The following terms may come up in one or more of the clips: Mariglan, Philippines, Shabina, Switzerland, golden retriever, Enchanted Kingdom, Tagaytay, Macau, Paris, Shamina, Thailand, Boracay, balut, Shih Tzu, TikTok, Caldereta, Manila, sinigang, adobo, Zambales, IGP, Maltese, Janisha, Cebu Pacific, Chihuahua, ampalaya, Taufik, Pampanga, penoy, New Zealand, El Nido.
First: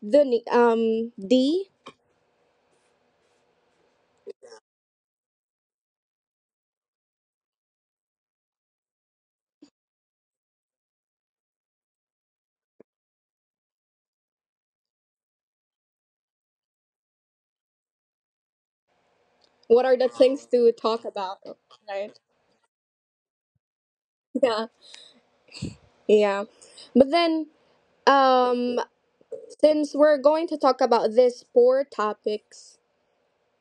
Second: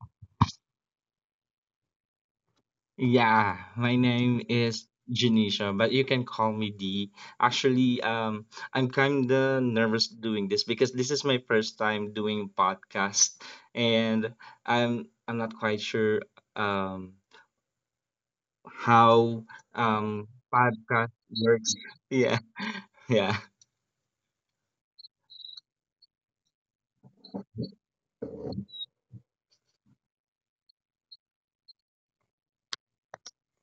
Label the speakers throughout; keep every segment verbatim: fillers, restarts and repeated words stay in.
Speaker 1: the ni- um D.
Speaker 2: Yeah, my name is Janisha, but you can call me D. Actually, um, I'm kind of nervous doing this because this is my first time doing podcast, and I'm I'm not quite sure um how
Speaker 1: What are the
Speaker 2: um
Speaker 1: things to talk
Speaker 2: podcast
Speaker 1: about?
Speaker 2: works.
Speaker 1: Right?
Speaker 2: Yeah, yeah.
Speaker 1: Yeah, yeah. But then, um, since we're going to talk about these four topics,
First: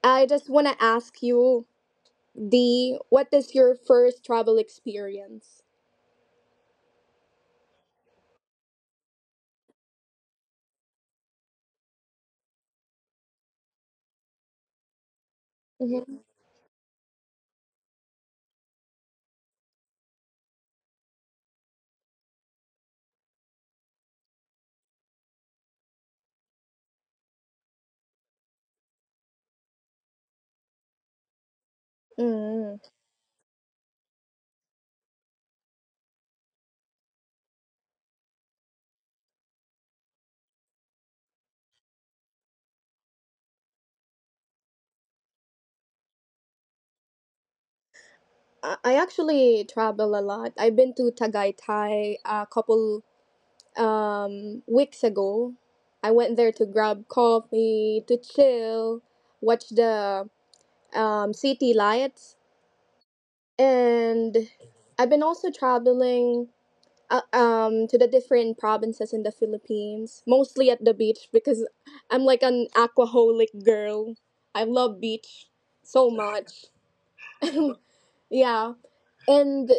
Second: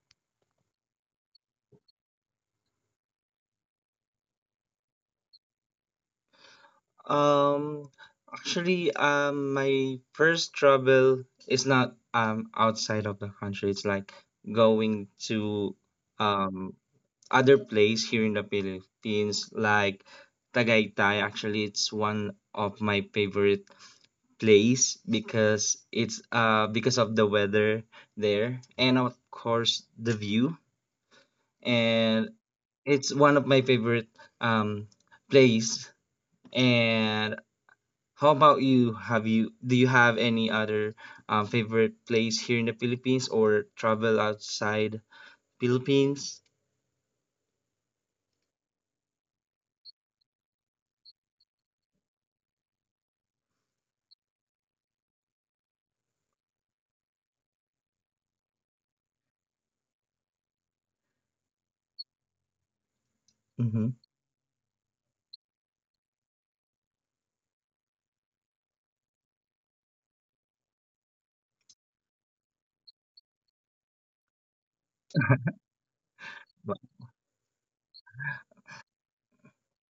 Speaker 1: I just want to ask you, D, what is your first travel experience?
Speaker 2: Um, actually, um, my first travel is not um outside of the country. It's like going to um other place here in the Philippines, like Tagaytay. Actually, it's one of my favorite place because it's uh because of the weather there and of course the view, and
Speaker 1: Mm-hmm.
Speaker 2: it's one of my favorite um place. And how about you, have you do you have any other um, favorite place here in the Philippines or travel outside Philippines?
Speaker 1: I I actually travel a lot. I've been to Tagaytay a couple um, weeks ago. I went there to grab coffee, to chill, watch the um, city lights,
Speaker 2: Mm-hmm.
Speaker 1: and I've been also traveling uh, um, to the different provinces in the Philippines, mostly at the beach because I'm like an aquaholic girl. I love beach so much. Yeah. And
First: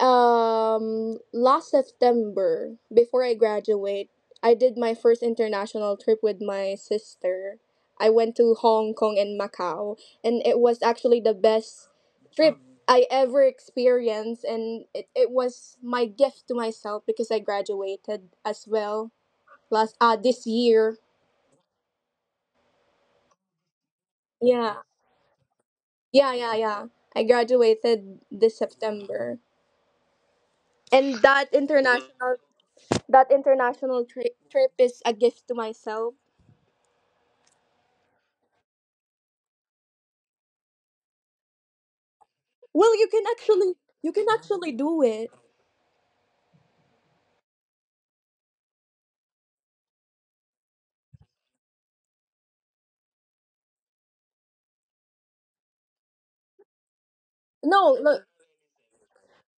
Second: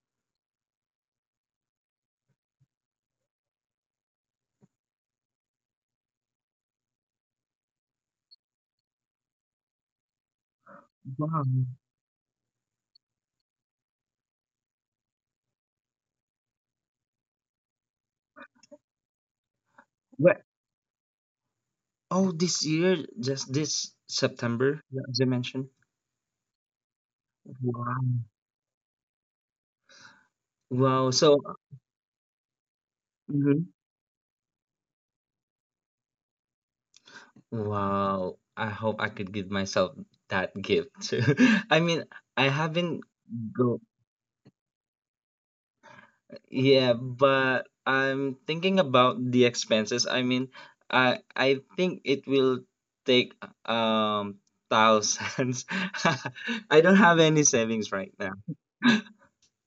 Speaker 1: um, last September, before I graduate, I did my first international trip with my sister. I went to Hong Kong and Macau, and it was actually
Speaker 2: Wow.
Speaker 1: the best trip I ever experienced. And it, it was my gift to myself because I graduated as well last uh,
Speaker 2: Where?
Speaker 1: this year.
Speaker 2: Oh, this year, just this
Speaker 1: Yeah,
Speaker 2: September, yeah, as I mentioned.
Speaker 1: yeah, yeah, yeah. I
Speaker 2: Wow.
Speaker 1: graduated this September. And
Speaker 2: Wow. So.
Speaker 1: that international That
Speaker 2: Mhm.
Speaker 1: international tri- trip is a gift to myself.
Speaker 2: Wow. I hope I could give myself that gift too. I mean, I
Speaker 1: Well,
Speaker 2: haven't
Speaker 1: you can actually
Speaker 2: go.
Speaker 1: you can actually do it.
Speaker 2: Yeah, but I'm thinking about the expenses. I mean, I I think it will take um thousands. I don't have any savings
Speaker 1: No,
Speaker 2: right
Speaker 1: look,
Speaker 2: now.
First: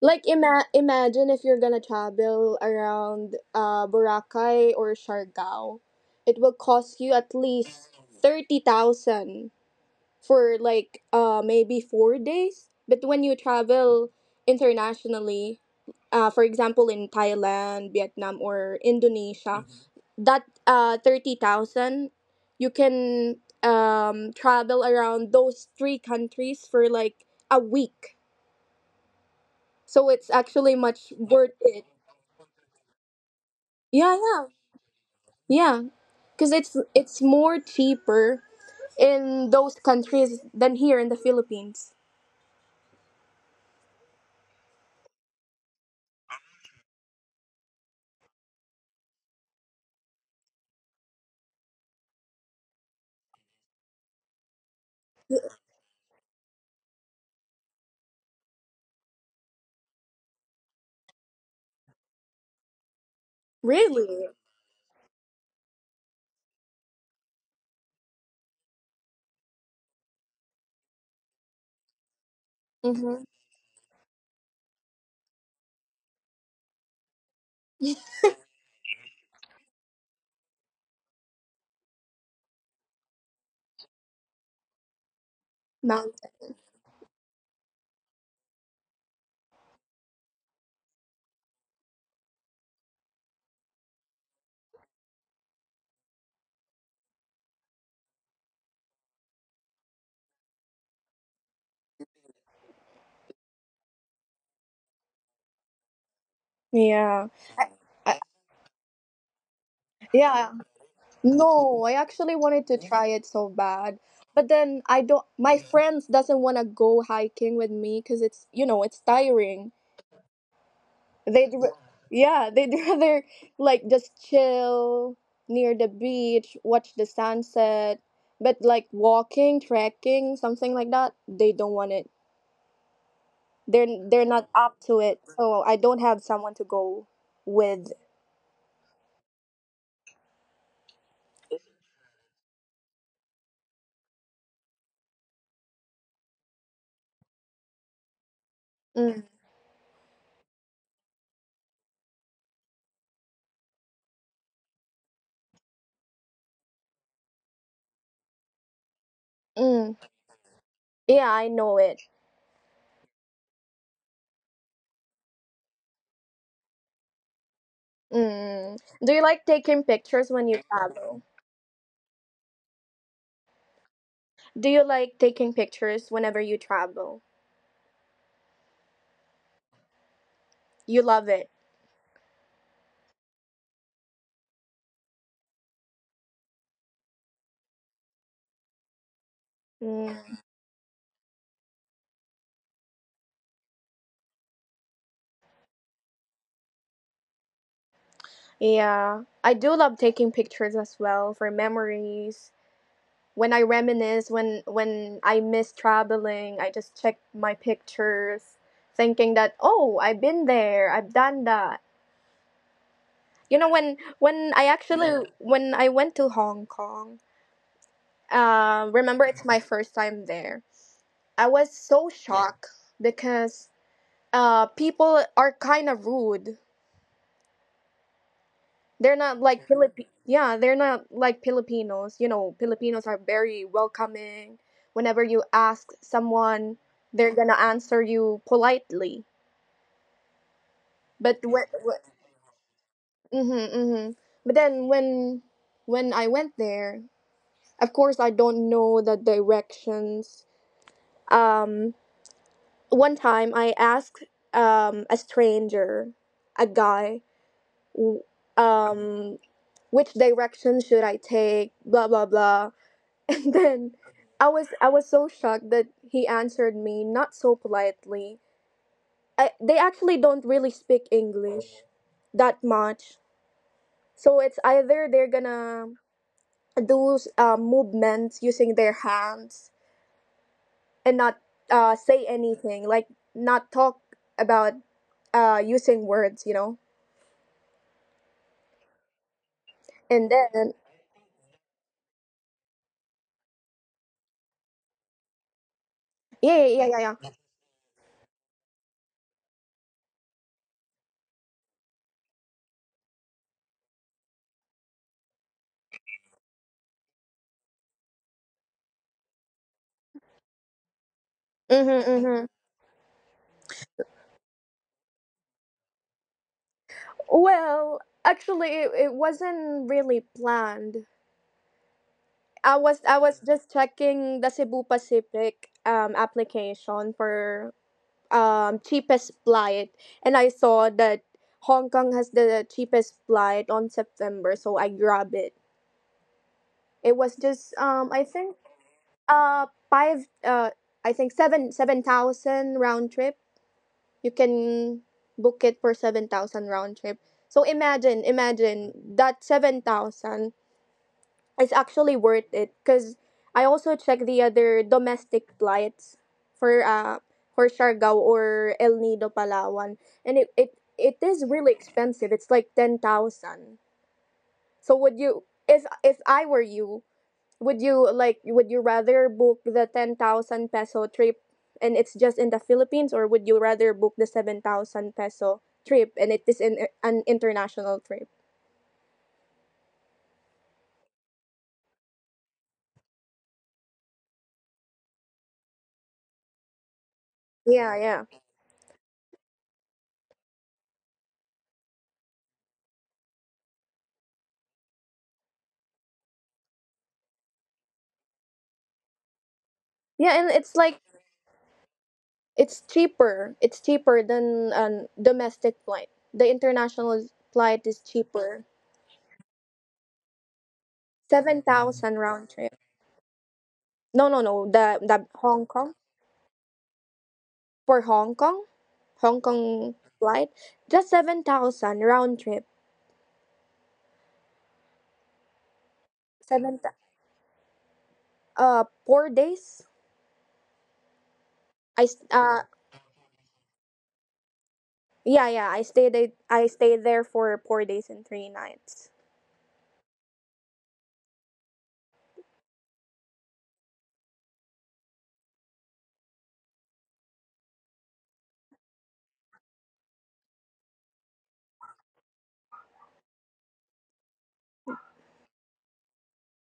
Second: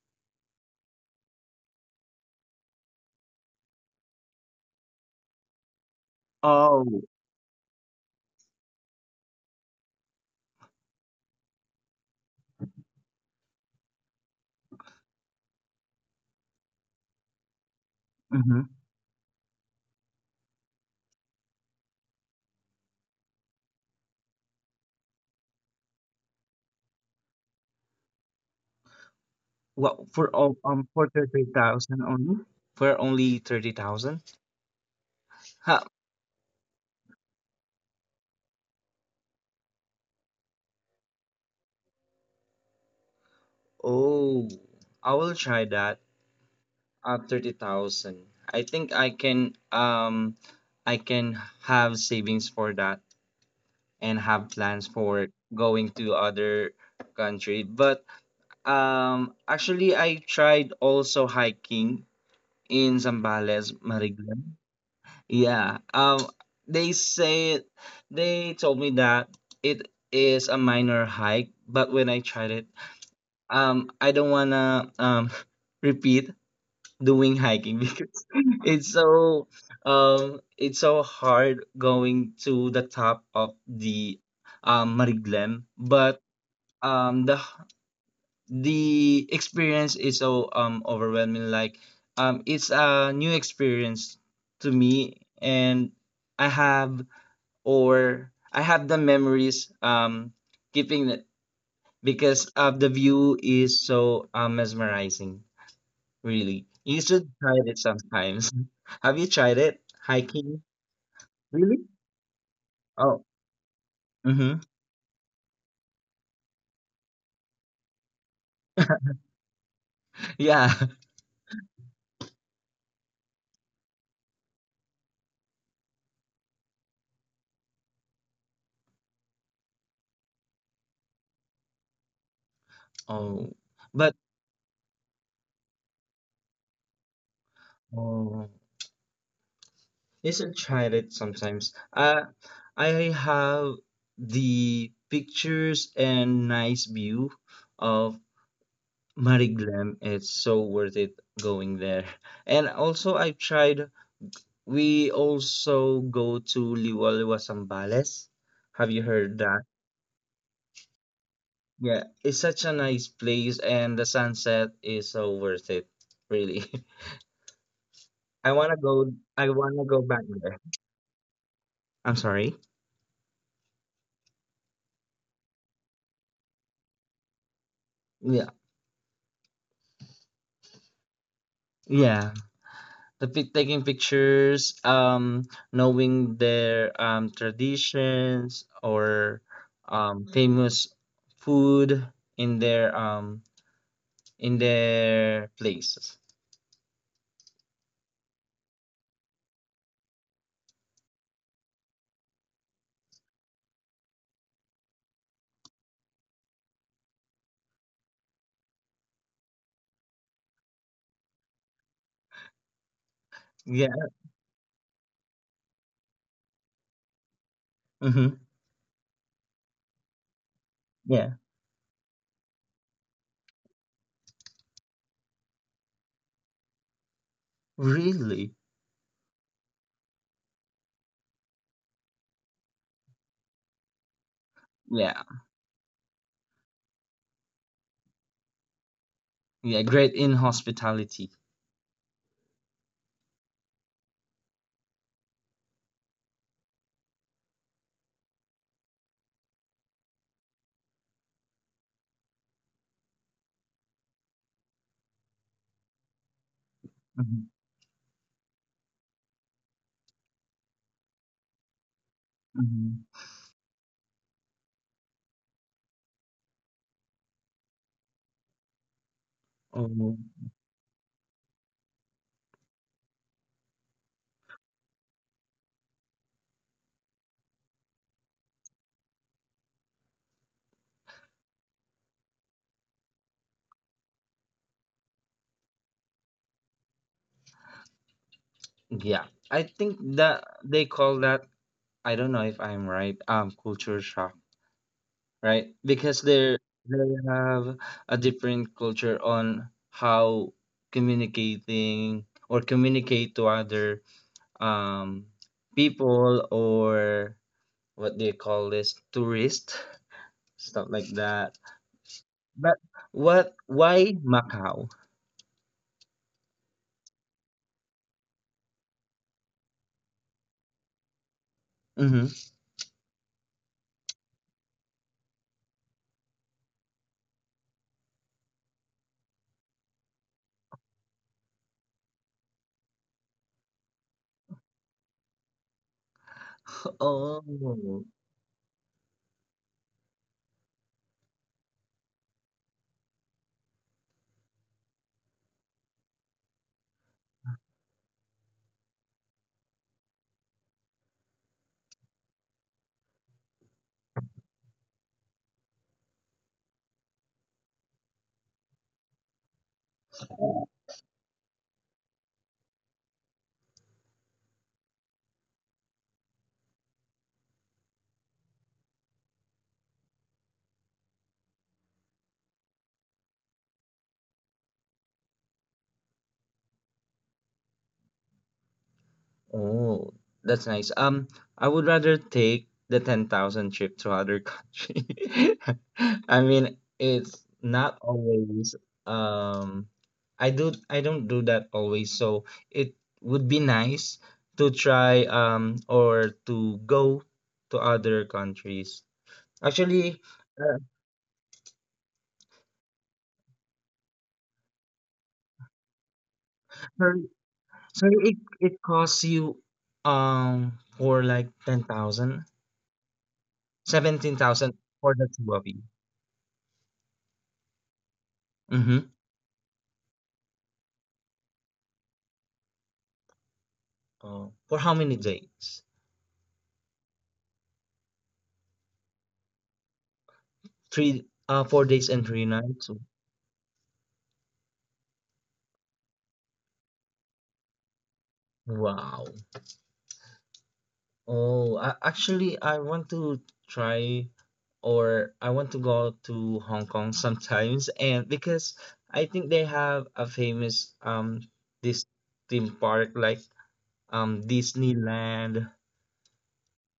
Speaker 1: like ima- imagine if you're gonna travel around uh Boracay or Siargao, it will cost
Speaker 2: Oh.
Speaker 1: you at least thirty thousand for like uh maybe four days. But when you travel internationally, uh, for example in Thailand, Vietnam, or Indonesia, that uh thirty thousand, you can um travel around those three countries for like a week.
Speaker 2: Well,
Speaker 1: So it's
Speaker 2: for all
Speaker 1: actually
Speaker 2: um for
Speaker 1: much
Speaker 2: thirty
Speaker 1: worth it.
Speaker 2: thousand only? For only thirty
Speaker 1: Yeah,
Speaker 2: thousand?
Speaker 1: yeah, yeah.
Speaker 2: Ha!
Speaker 1: Because it's it's more cheaper in those countries than here in the Philippines.
Speaker 2: Oh, I will try that at thirty thousand. I think I can um I can have savings for that and have plans for going to other country. But um actually I tried also hiking in Zambales,
Speaker 1: Really?
Speaker 2: Mariglan. Yeah. Um they say they told me that it is a minor hike, but when I tried it,
Speaker 1: Mm-hmm.
Speaker 2: um I don't wanna um repeat doing hiking because it's so um it's so hard going to the top of the um Mariglem, but um the the experience is so um overwhelming, like um it's a new experience to me, and I have or I have the memories um keeping it because uh, the view is so uh, mesmerizing. Really, you should
Speaker 1: Yeah.
Speaker 2: try it
Speaker 1: I,
Speaker 2: sometimes. Have you tried it
Speaker 1: yeah.
Speaker 2: hiking? Really?
Speaker 1: No, I actually wanted to try
Speaker 2: Oh,
Speaker 1: it so bad. But
Speaker 2: mm-hmm.
Speaker 1: then I don't my friends doesn't want to go hiking with me cuz it's, you know, it's tiring.
Speaker 2: Yeah.
Speaker 1: They'd r- yeah, they'd rather like just chill near the beach, watch the sunset, but like walking, trekking, something like that, they don't want it.
Speaker 2: Oh,
Speaker 1: They're
Speaker 2: but
Speaker 1: they're not up to it. So I don't have someone to go with.
Speaker 2: oh, you should try it sometimes. Uh, I have the pictures and nice view of
Speaker 1: Mm,
Speaker 2: Mariglem. It's so worth it going there. And also, I tried we also go to Liwaliwa Sambales. Have you heard that?
Speaker 1: mm. Yeah, I
Speaker 2: Yeah,
Speaker 1: know
Speaker 2: it's
Speaker 1: it.
Speaker 2: such a nice place and the sunset is so worth it, really. I wanna go
Speaker 1: Mm.
Speaker 2: I
Speaker 1: Do you
Speaker 2: wanna
Speaker 1: like
Speaker 2: go back
Speaker 1: taking
Speaker 2: there.
Speaker 1: pictures when you travel?
Speaker 2: I'm sorry.
Speaker 1: Do you like taking pictures whenever you travel?
Speaker 2: Yeah.
Speaker 1: You love it.
Speaker 2: Yeah. The pic taking pictures, um, knowing their um traditions or um
Speaker 1: Mm.
Speaker 2: famous food in their um in their places.
Speaker 1: Yeah, I do love taking pictures as well for memories. When I reminisce, when when I miss traveling, I just check my pictures, thinking that oh, I've been there, I've done that. You know,
Speaker 2: Yeah.
Speaker 1: when when I actually Yeah. When I went to Hong Kong,
Speaker 2: Mm-hmm.
Speaker 1: uh, remember it's my first time there.
Speaker 2: Yeah.
Speaker 1: I was so shocked because uh people are kind of rude.
Speaker 2: Really?
Speaker 1: They're not like Philippi Yeah, they're not like Filipinos. You know, Filipinos are very welcoming.
Speaker 2: Yeah,
Speaker 1: Whenever you ask someone, they're gonna answer you politely.
Speaker 2: yeah, great in hospitality.
Speaker 1: But when, mm-hmm, mm-hmm. But then when when I went there, of course I don't know the directions. Um, One time I asked um a stranger, a guy,
Speaker 2: Mhm,
Speaker 1: w- um which direction should I take, blah blah blah.
Speaker 2: mhm.
Speaker 1: And then I was I was so shocked that he answered me not so politely. I, they
Speaker 2: Oh,
Speaker 1: actually don't really speak English that much. So it's either they're gonna do uh, movements using their hands and not uh, say anything, like not talk about uh, using words, you know.
Speaker 2: yeah. I think
Speaker 1: And
Speaker 2: that
Speaker 1: then
Speaker 2: they call that, I don't know if I'm right, um, culture shock, right? Because
Speaker 1: Yeah,
Speaker 2: they're
Speaker 1: yeah, yeah, yeah,
Speaker 2: they
Speaker 1: yeah.
Speaker 2: have a different culture on how communicating or communicate to other um people, or what they call this, tourist, stuff like that.
Speaker 1: Mhm, mhm.
Speaker 2: But what, why Macau?
Speaker 1: Well, actually, it, it wasn't really planned.
Speaker 2: Mm-hmm.
Speaker 1: I was I was just checking the Cebu Pacific um application for um cheapest flight, and I saw that Hong Kong has the cheapest flight on September, so I grabbed it. It was just um
Speaker 2: Oh,
Speaker 1: I think, uh five uh I think seven seven thousand round trip. You can book it for seven thousand round trip. So imagine imagine that seven thousand it's actually worth it because I also check the other domestic flights for uh for Siargao or El Nido Palawan, and it it, it is really expensive. It's like ten thousand. So would you if if I were you, would you like would you rather book the ten thousand peso trip and it's just in the Philippines, or would you rather book the seven thousand peso trip and it is in an international trip?
Speaker 2: oh, that's nice. Um, I would rather take the ten thousand trip to other country. I mean, it's
Speaker 1: Yeah,
Speaker 2: not
Speaker 1: yeah,
Speaker 2: always um I do I don't do that always, so it would be nice to try um or to go to other countries. Actually,
Speaker 1: yeah, and it's
Speaker 2: uh,
Speaker 1: like It's cheaper. It's cheaper than a domestic flight. The
Speaker 2: sorry,
Speaker 1: international flight is
Speaker 2: sorry, it
Speaker 1: cheaper.
Speaker 2: it costs you um for like
Speaker 1: Seven thousand
Speaker 2: ten thousand.
Speaker 1: round trip. No, no, no.
Speaker 2: seventeen thousand
Speaker 1: The
Speaker 2: for the
Speaker 1: the
Speaker 2: two of
Speaker 1: Hong
Speaker 2: you.
Speaker 1: Kong for Hong Kong,
Speaker 2: Mm-hmm.
Speaker 1: Hong Kong flight, just seven thousand round trip.
Speaker 2: Oh, for how many days?
Speaker 1: Seven thou- uh Four days.
Speaker 2: Three, uh, four days and
Speaker 1: I
Speaker 2: three
Speaker 1: s-
Speaker 2: nights.
Speaker 1: uh yeah, yeah. I stayed it- I stayed there for four days and three
Speaker 2: Wow.
Speaker 1: nights.
Speaker 2: Oh, I, actually, I want to try or I want to go to Hong Kong sometimes, and because I think they have a famous um this theme park, like um Disneyland.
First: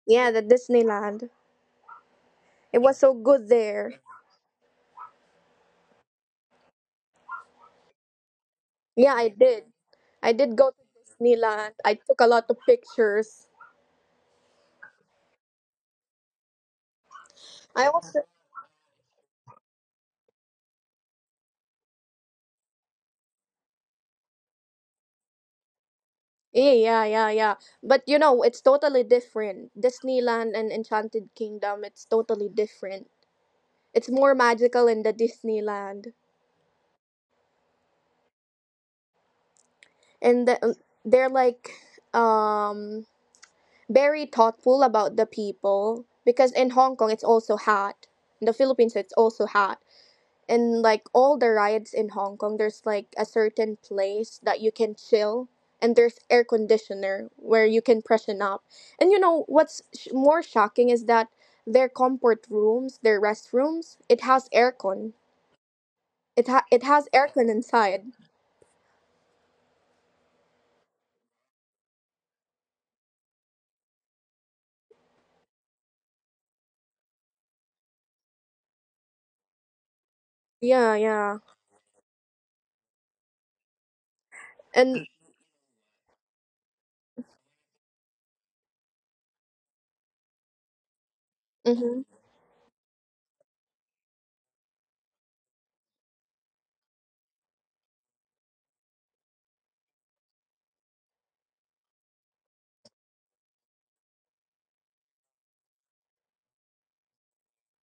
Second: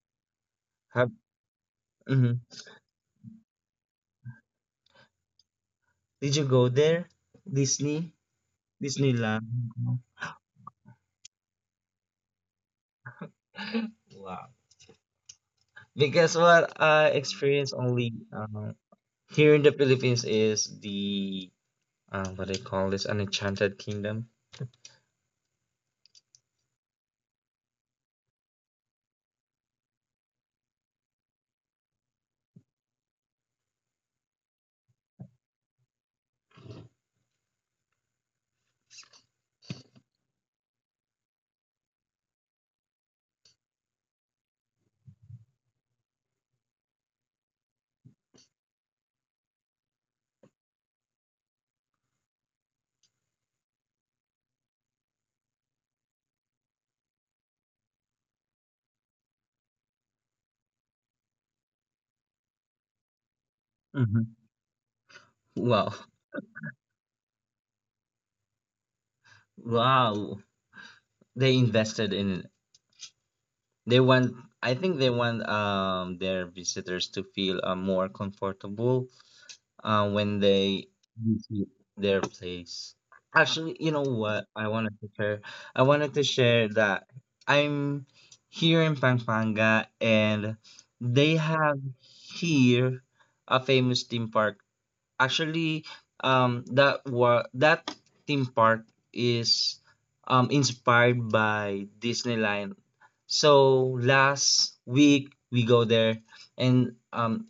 Speaker 1: Yeah, the
Speaker 2: Have
Speaker 1: Disneyland.
Speaker 2: Mhm.
Speaker 1: It was so good there.
Speaker 2: Did you go there? Disney,
Speaker 1: Yeah, I
Speaker 2: Disneyland.
Speaker 1: did.
Speaker 2: Hong
Speaker 1: I did go to Disneyland. I took a lot of pictures.
Speaker 2: Kong? Wow. Because what I experience
Speaker 1: I
Speaker 2: only,
Speaker 1: also
Speaker 2: um, here in the Philippines is the, um, what they call this, an Enchanted Kingdom.
Speaker 1: Yeah, yeah, yeah, yeah. But you know, it's totally different. Disneyland and Enchanted Kingdom, it's totally different. It's more magical in the Disneyland. And the, they're like um very thoughtful about the people because in Hong Kong it's also hot. In the Philippines it's also hot. In like all the riots in Hong Kong, there's like a certain place that you can chill, and there's air conditioner where you can freshen up. And you know what's sh- more shocking is that their comfort rooms, their restrooms, it
Speaker 2: Hmm.
Speaker 1: has aircon.
Speaker 2: Wow,
Speaker 1: It ha- it has aircon inside.
Speaker 2: wow! They invested in. They want. I think they want um their visitors to feel uh, more comfortable uh, when
Speaker 1: Yeah,
Speaker 2: they
Speaker 1: yeah.
Speaker 2: visit their place. Actually, you know what? I
Speaker 1: And
Speaker 2: wanted to share. I wanted to share that I'm here in Pampanga, and they
Speaker 1: mm-hmm,
Speaker 2: have here a famous theme park. Actually, um, that wa- that theme park is um inspired by Disneyland. So last week we go there, and um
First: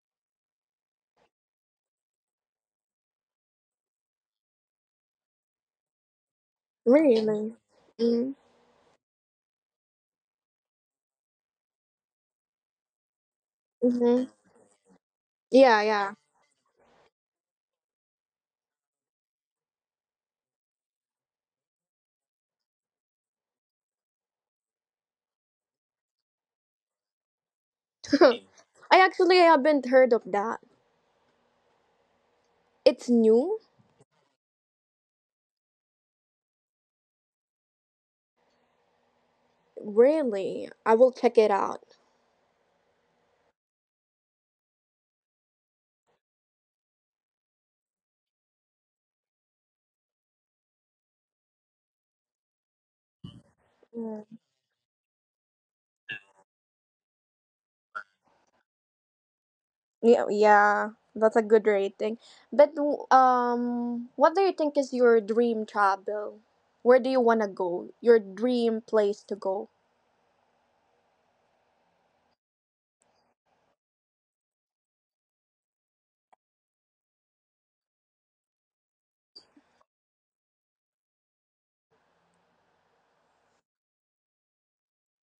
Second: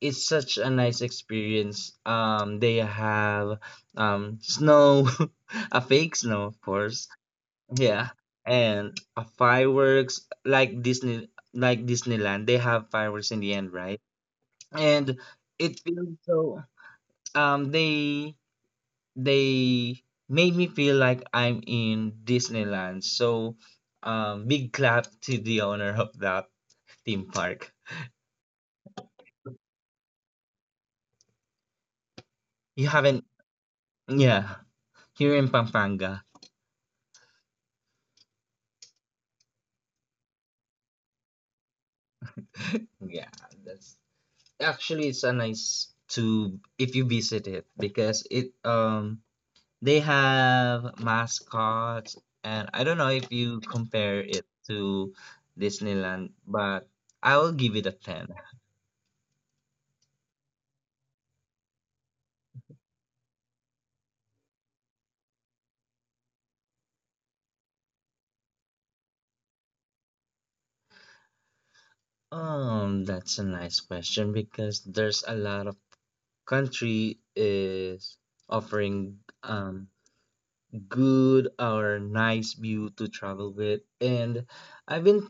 Speaker 2: it's such a nice experience. Um, they have um snow, a fake snow, of course.
Speaker 1: really.
Speaker 2: Yeah,
Speaker 1: Mhm.
Speaker 2: and a fireworks like Disney, like Disneyland. They have fireworks in the end, right?
Speaker 1: Mhm.
Speaker 2: And
Speaker 1: Yeah,
Speaker 2: it
Speaker 1: yeah.
Speaker 2: feels so. Um, they they made me feel like I'm in Disneyland. So, um, big clap to the owner of that theme park.
Speaker 1: I actually haven't heard of that.
Speaker 2: You
Speaker 1: It's
Speaker 2: haven't,
Speaker 1: new?
Speaker 2: yeah, here in Pampanga.
Speaker 1: Really? I will check it out.
Speaker 2: Yeah, that's actually it's a nice to if you visit it because it um they have mascots, and I don't know if you compare it to Disneyland, but I will give it a ten.
Speaker 1: Yeah, yeah, that's a good rating. But w- um, what do you think is your dream travel? Where do you want to go? Your dream place to go?
Speaker 2: Um, that's a nice question because there's a lot of country is offering um good or nice view to travel with, and I've been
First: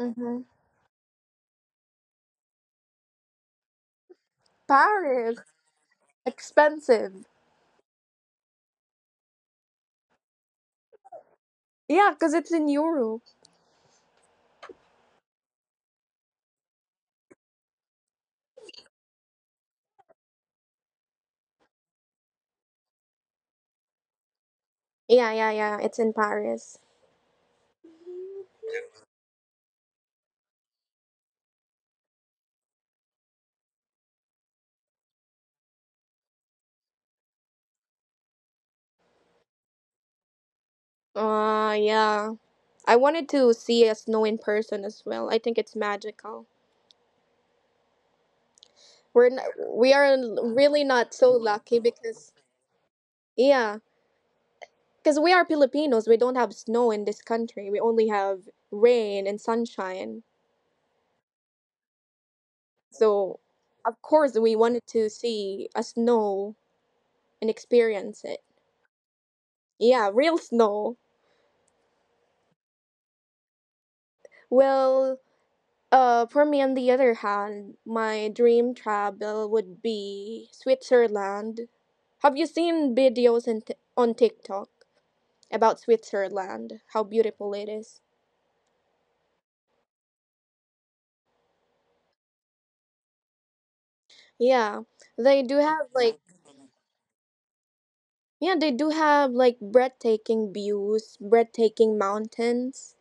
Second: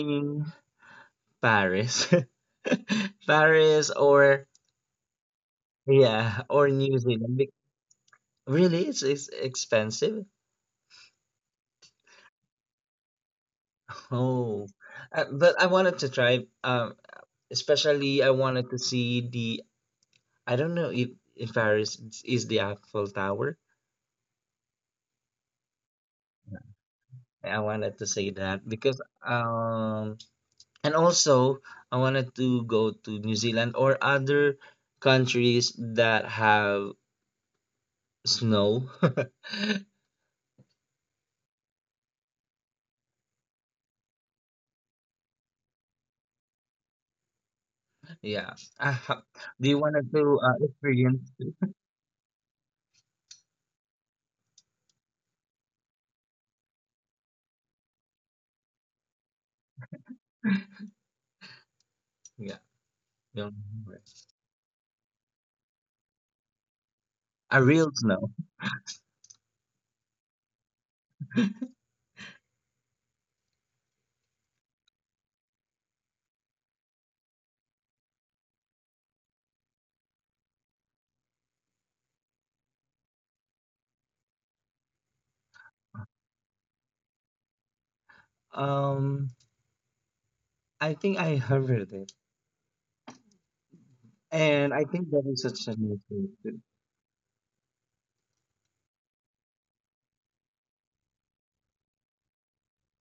Speaker 1: Mm-hmm.
Speaker 2: Paris. Paris, or
Speaker 1: Paris.
Speaker 2: yeah, or New
Speaker 1: Expensive.
Speaker 2: Zealand. Be- Really, it's, it's expensive.
Speaker 1: Yeah, because it's in Europe.
Speaker 2: Oh, uh, but I wanted to try. Um, especially, I wanted to see the. I don't know if in Paris it's- is the Eiffel Tower.
Speaker 1: Yeah, yeah, yeah. It's in Paris.
Speaker 2: I wanted to say that because, um, and also I wanted to go to New Zealand or other countries that have snow.
Speaker 1: Uh, yeah. I wanted to see a snow in person as well. I think it's magical.
Speaker 2: Yeah. I ha-
Speaker 1: We're n
Speaker 2: do you want
Speaker 1: we are
Speaker 2: to uh,
Speaker 1: really not
Speaker 2: experience?
Speaker 1: so lucky because yeah, Because we are Filipinos, we don't have snow in this country. We only have rain and sunshine.
Speaker 2: Yeah.
Speaker 1: So,
Speaker 2: you know,
Speaker 1: of course, we wanted to see a snow and
Speaker 2: A real
Speaker 1: experience
Speaker 2: snow.
Speaker 1: it. Yeah, real snow. Well, uh, for me, on the other hand, my dream travel would be Switzerland. Have you seen videos in t- on TikTok about Switzerland? How beautiful it is.
Speaker 2: Um, I think I heard it, and
Speaker 1: Yeah,
Speaker 2: I think that
Speaker 1: they
Speaker 2: is
Speaker 1: do
Speaker 2: such a
Speaker 1: have
Speaker 2: new
Speaker 1: like
Speaker 2: thing too.
Speaker 1: Yeah, they do have like breathtaking views, breathtaking mountains,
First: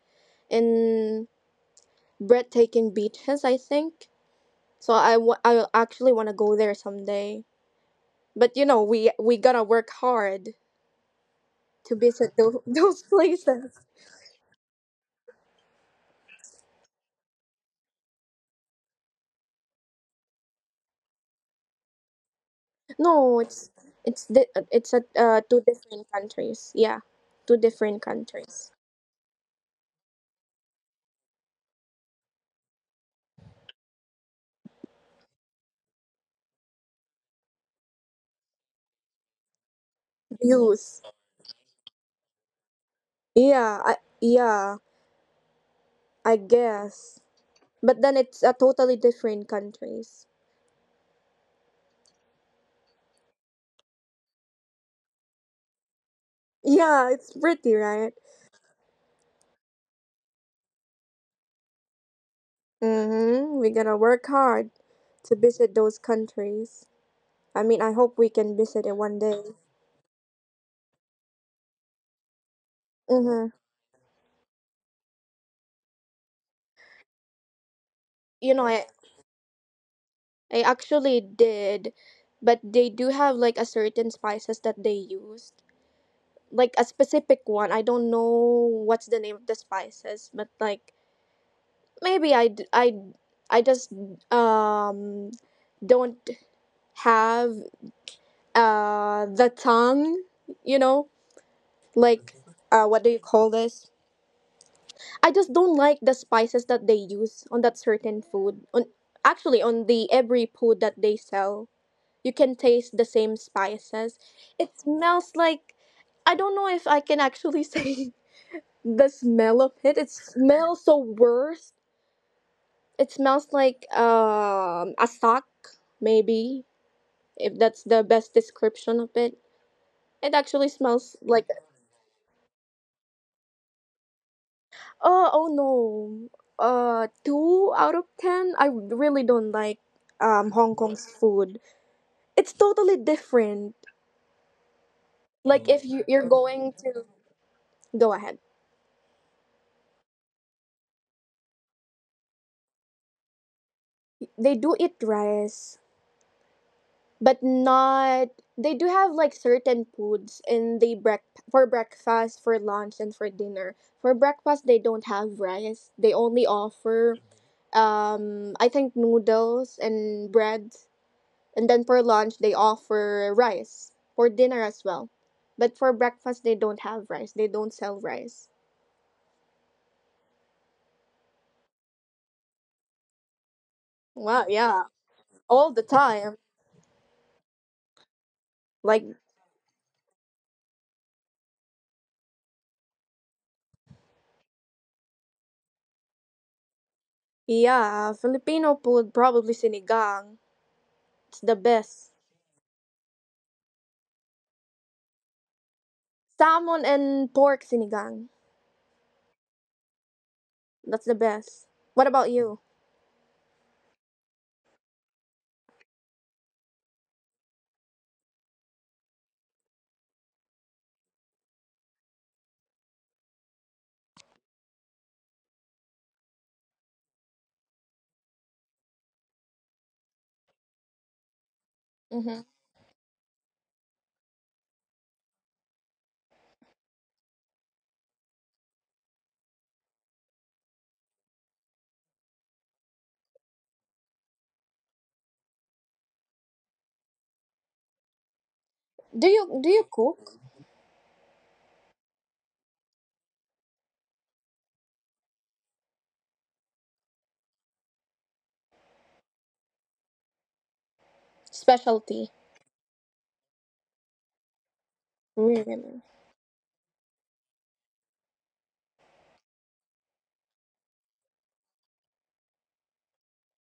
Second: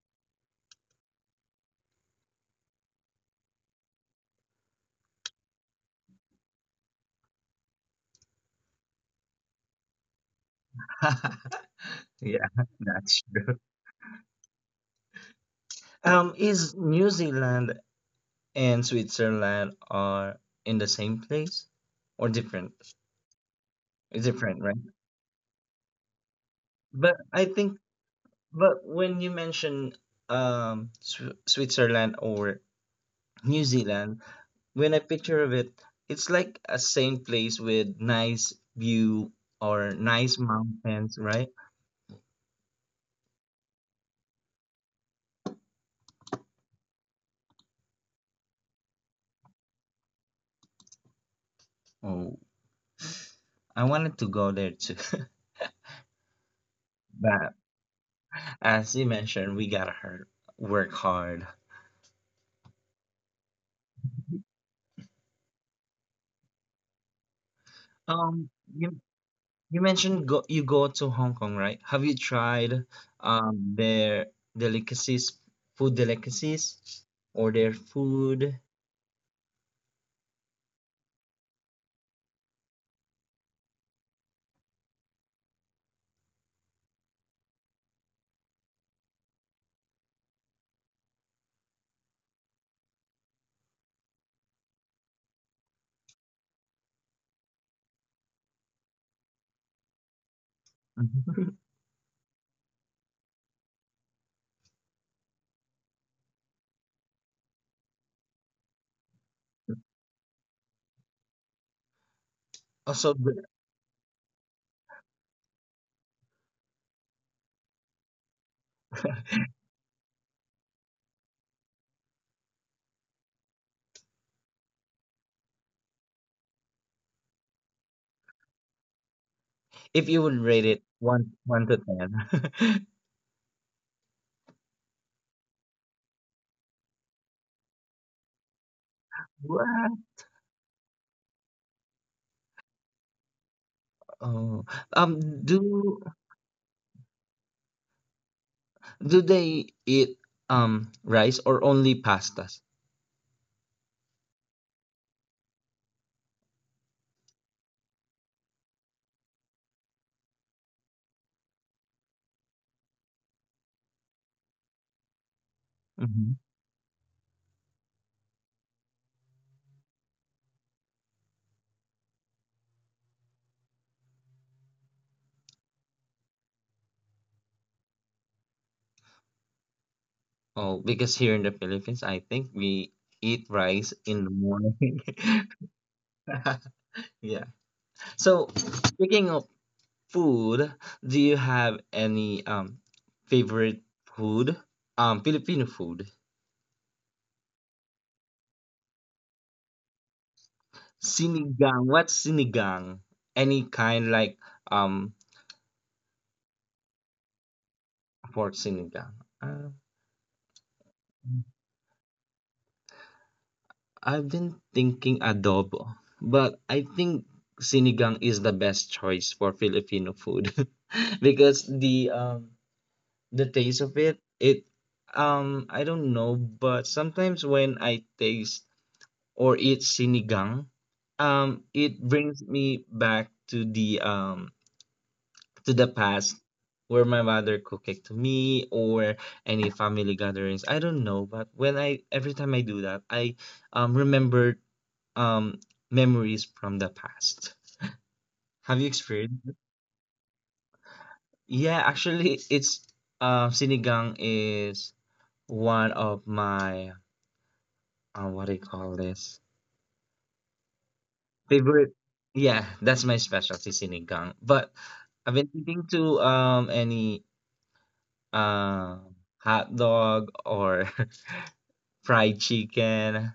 Speaker 1: and breathtaking beaches, I think. So I w- I actually want to go there someday. But you know, we we gotta work hard to visit
Speaker 2: Yeah,
Speaker 1: those, those
Speaker 2: that's true.
Speaker 1: places.
Speaker 2: Um, is New Zealand and Switzerland are in the same place or different?
Speaker 1: No, it's it's
Speaker 2: It's
Speaker 1: di-
Speaker 2: different, right?
Speaker 1: it's at uh, two different countries. Yeah,
Speaker 2: But I
Speaker 1: two
Speaker 2: think,
Speaker 1: different countries.
Speaker 2: but when you mention um Sw Switzerland or New Zealand, when I picture of it, it's like a same place with nice view or nice
Speaker 1: Views.
Speaker 2: mountains, right?
Speaker 1: Yeah, I, yeah, I guess. But then it's a totally different countries.
Speaker 2: Oh, I wanted to go there too.
Speaker 1: Yeah, it's
Speaker 2: But
Speaker 1: pretty, right?
Speaker 2: as you mentioned, we gotta hard, work hard.
Speaker 1: Mm-hmm. We're gonna work hard to visit those countries. I mean, I hope we can
Speaker 2: Um,
Speaker 1: visit it
Speaker 2: you,
Speaker 1: one day.
Speaker 2: you mentioned go, you go to Hong Kong, right? Have you tried
Speaker 1: Mm-hmm.
Speaker 2: um their delicacies, food delicacies, or their
Speaker 1: You know,
Speaker 2: food?
Speaker 1: I, I actually did, but they do have like a certain spices that they used. Like a specific one. I don't know what's the name of the spices, but like maybe I, d- I, I just um don't have uh the tongue, you know?
Speaker 2: Mhm.
Speaker 1: Like uh what do you call this? I just don't like the spices that they use on that certain food. On, actually, on the every food that they sell, you can taste the
Speaker 2: Also,
Speaker 1: same
Speaker 2: the-
Speaker 1: spices. It smells like I don't know if I can actually say the smell of it. It smells so worse. It smells like um a sock, maybe, if that's the best description of it.
Speaker 2: if
Speaker 1: It
Speaker 2: you would
Speaker 1: actually
Speaker 2: rate it
Speaker 1: smells like
Speaker 2: one one to ten,
Speaker 1: Uh, oh no. Uh, two out of ten. I really don't like
Speaker 2: wow.
Speaker 1: um Hong Kong's food. It's totally different.
Speaker 2: Oh, um,
Speaker 1: Like if you
Speaker 2: do
Speaker 1: you're going to go ahead.
Speaker 2: do they eat um rice or only pastas?
Speaker 1: They do eat rice, but not. They do have like certain foods in the break for breakfast, for lunch, and for dinner. For breakfast, they don't have rice. They only
Speaker 2: Hmm.
Speaker 1: offer um I think noodles and bread. And then for lunch, they offer rice, for dinner as well. But for breakfast, they don't have rice. They don't sell rice.
Speaker 2: Oh, because here in the Philippines, I think we eat rice
Speaker 1: Wow,
Speaker 2: in the
Speaker 1: yeah,
Speaker 2: morning.
Speaker 1: all the time.
Speaker 2: Yeah. So,
Speaker 1: Like,
Speaker 2: speaking of food, do you have any um favorite food? Um, Filipino food.
Speaker 1: yeah, Filipino food, probably sinigang. It's the best.
Speaker 2: Sinigang. What's sinigang? Any kind like um
Speaker 1: Salmon and pork sinigang.
Speaker 2: for sinigang? Uh,
Speaker 1: That's the best. What about you?
Speaker 2: I've been thinking adobo, but I think sinigang is the best choice for Filipino food because the um the taste of it it um I don't know, but sometimes when I taste or eat sinigang, um it
Speaker 1: Hmm.
Speaker 2: brings me back to the um to the past where my mother cooked it to me or any family gatherings. I don't know, but when I every time I do that, I um remember um memories from the past. Have you
Speaker 1: Do you do you
Speaker 2: experienced it?
Speaker 1: cook
Speaker 2: Yeah, actually, it's uh, sinigang is one of my, uh, what do you call this,
Speaker 1: specialty?
Speaker 2: favorite. Yeah, that's my specialty, sinigang. But I've been
Speaker 1: Really?
Speaker 2: eating to um any uh, hot dog or fried chicken.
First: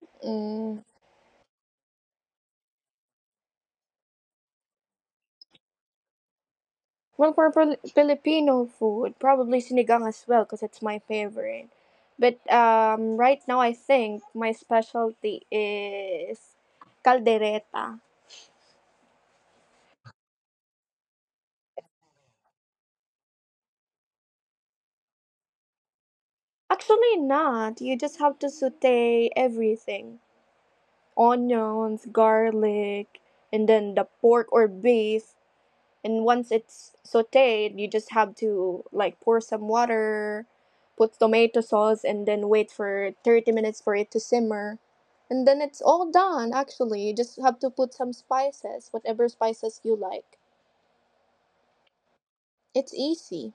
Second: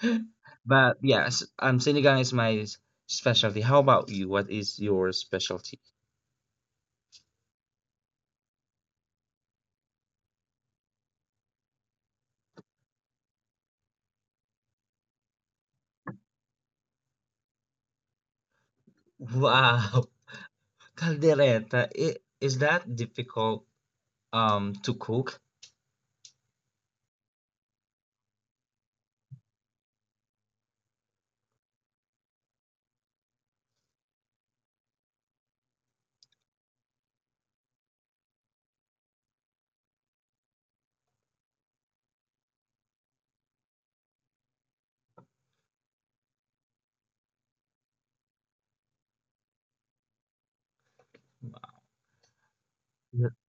Speaker 2: But yes, um, sinigang is my s- specialty. How about you? What is your specialty?
Speaker 1: Well, for Pil- Filipino food, probably sinigang as well because it's my favorite. But um, right now, I think my specialty is caldereta.
Speaker 2: Wow, Caldereta, I is that difficult um to cook?
Speaker 1: Actually, not. You just have to saute everything, onions, garlic, and then the pork or beef. And once it's sauteed, you just have to like pour some water, put tomato sauce, and then wait for thirty minutes for it to simmer. And then it's all done, actually. You just have to put some spices, whatever spices you like. It's
Speaker 2: Th-
Speaker 1: easy.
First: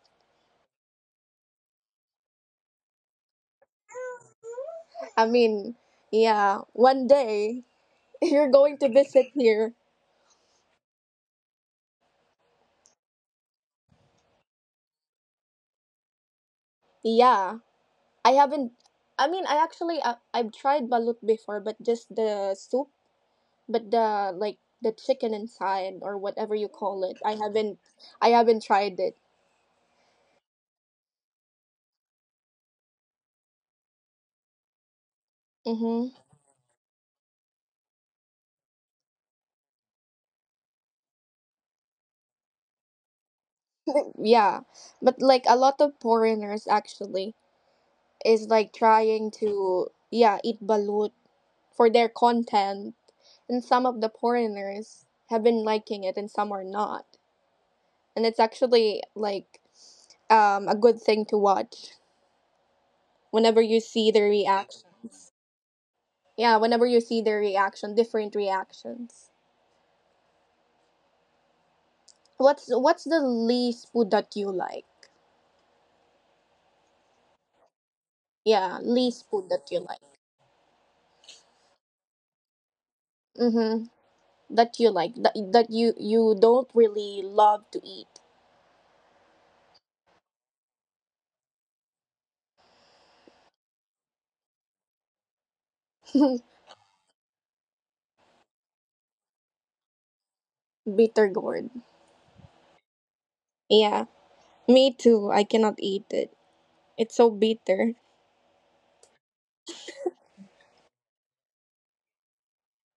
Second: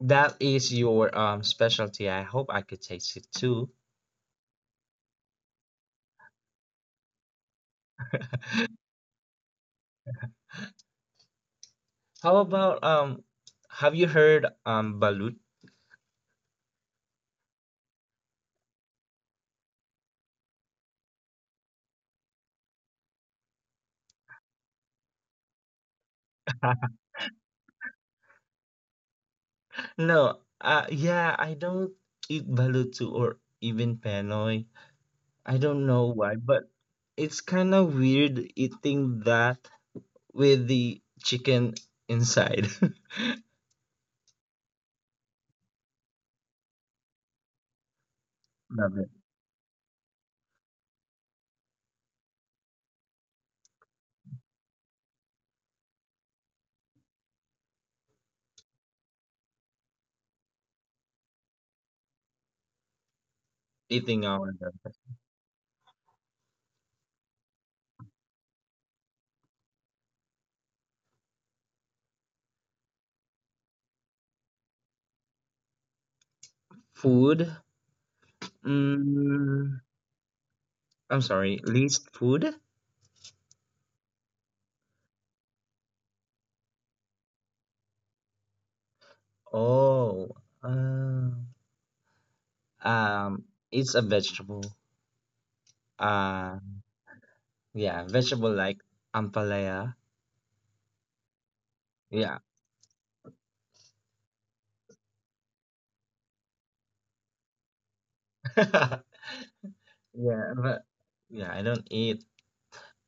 Speaker 2: That is your um specialty. I hope I could taste it too.
Speaker 1: I mean, yeah, one day you're going to visit here.
Speaker 2: How about, um have you heard um balut?
Speaker 1: Yeah, I haven't. I mean, I actually I, I've tried balut before, but just the soup. But the like the chicken inside or whatever you call it, I haven't I haven't tried it.
Speaker 2: No, uh yeah, I don't eat balut too or even penoy. I don't know
Speaker 1: Mm-hmm.
Speaker 2: why, but it's kind of weird eating that with the chicken inside.
Speaker 1: Yeah, but like a lot of foreigners actually is like
Speaker 2: Love it.
Speaker 1: trying to yeah eat balut for their content, and some of the foreigners have been liking it and some are not, and it's actually like um a good thing to watch whenever you see
Speaker 2: Eating
Speaker 1: their
Speaker 2: our
Speaker 1: reactions. Yeah, whenever you see their reaction, different reactions. What's what's the least food that you like?
Speaker 2: food.
Speaker 1: Yeah, least food
Speaker 2: Mm,
Speaker 1: that you like.
Speaker 2: I'm sorry, least food?
Speaker 1: Mm-hmm. That you like. That that you you don't really love to eat.
Speaker 2: Oh, uh, um, it's a vegetable. Uh, yeah, vegetable like ampalaya.
Speaker 1: Bitter gourd.
Speaker 2: Yeah,
Speaker 1: Yeah, me too. I cannot eat it. It's so bitter.
Speaker 2: yeah, but yeah, I don't eat.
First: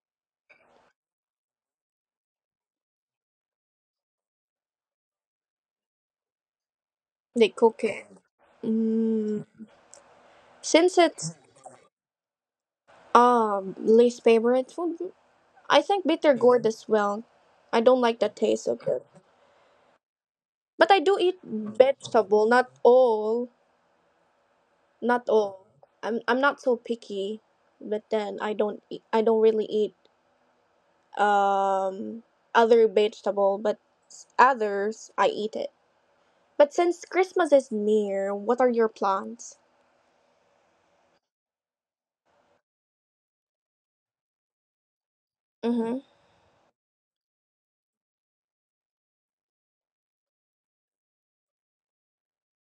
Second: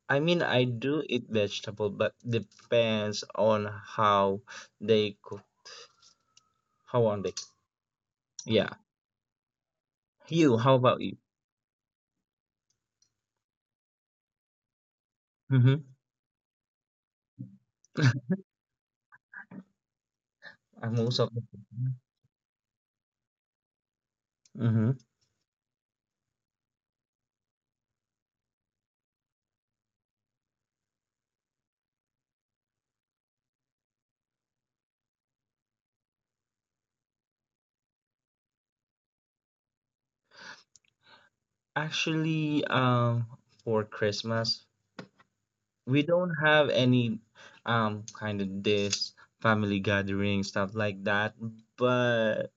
Speaker 2: I mean, I do eat vegetable, but depends on how they cook, how on they.
Speaker 1: They cook it.
Speaker 2: Yeah,
Speaker 1: Mm.
Speaker 2: you. How
Speaker 1: Since
Speaker 2: about you?
Speaker 1: it's um least favorite food, I
Speaker 2: Mm-hmm.
Speaker 1: think bitter gourd as well. I don't like the taste of it. But
Speaker 2: I'm
Speaker 1: I do
Speaker 2: also.
Speaker 1: eat vegetable, not all.
Speaker 2: Mm-hmm.
Speaker 1: Not all. I'm I'm not so picky, but then I don't eat, I don't really eat um other vegetable, but s- others I eat it. But since Christmas is near, what are your plans?
Speaker 2: Actually, um, for Christmas,
Speaker 1: Mm-hmm.
Speaker 2: we don't have any um kind of this family gathering stuff like that, but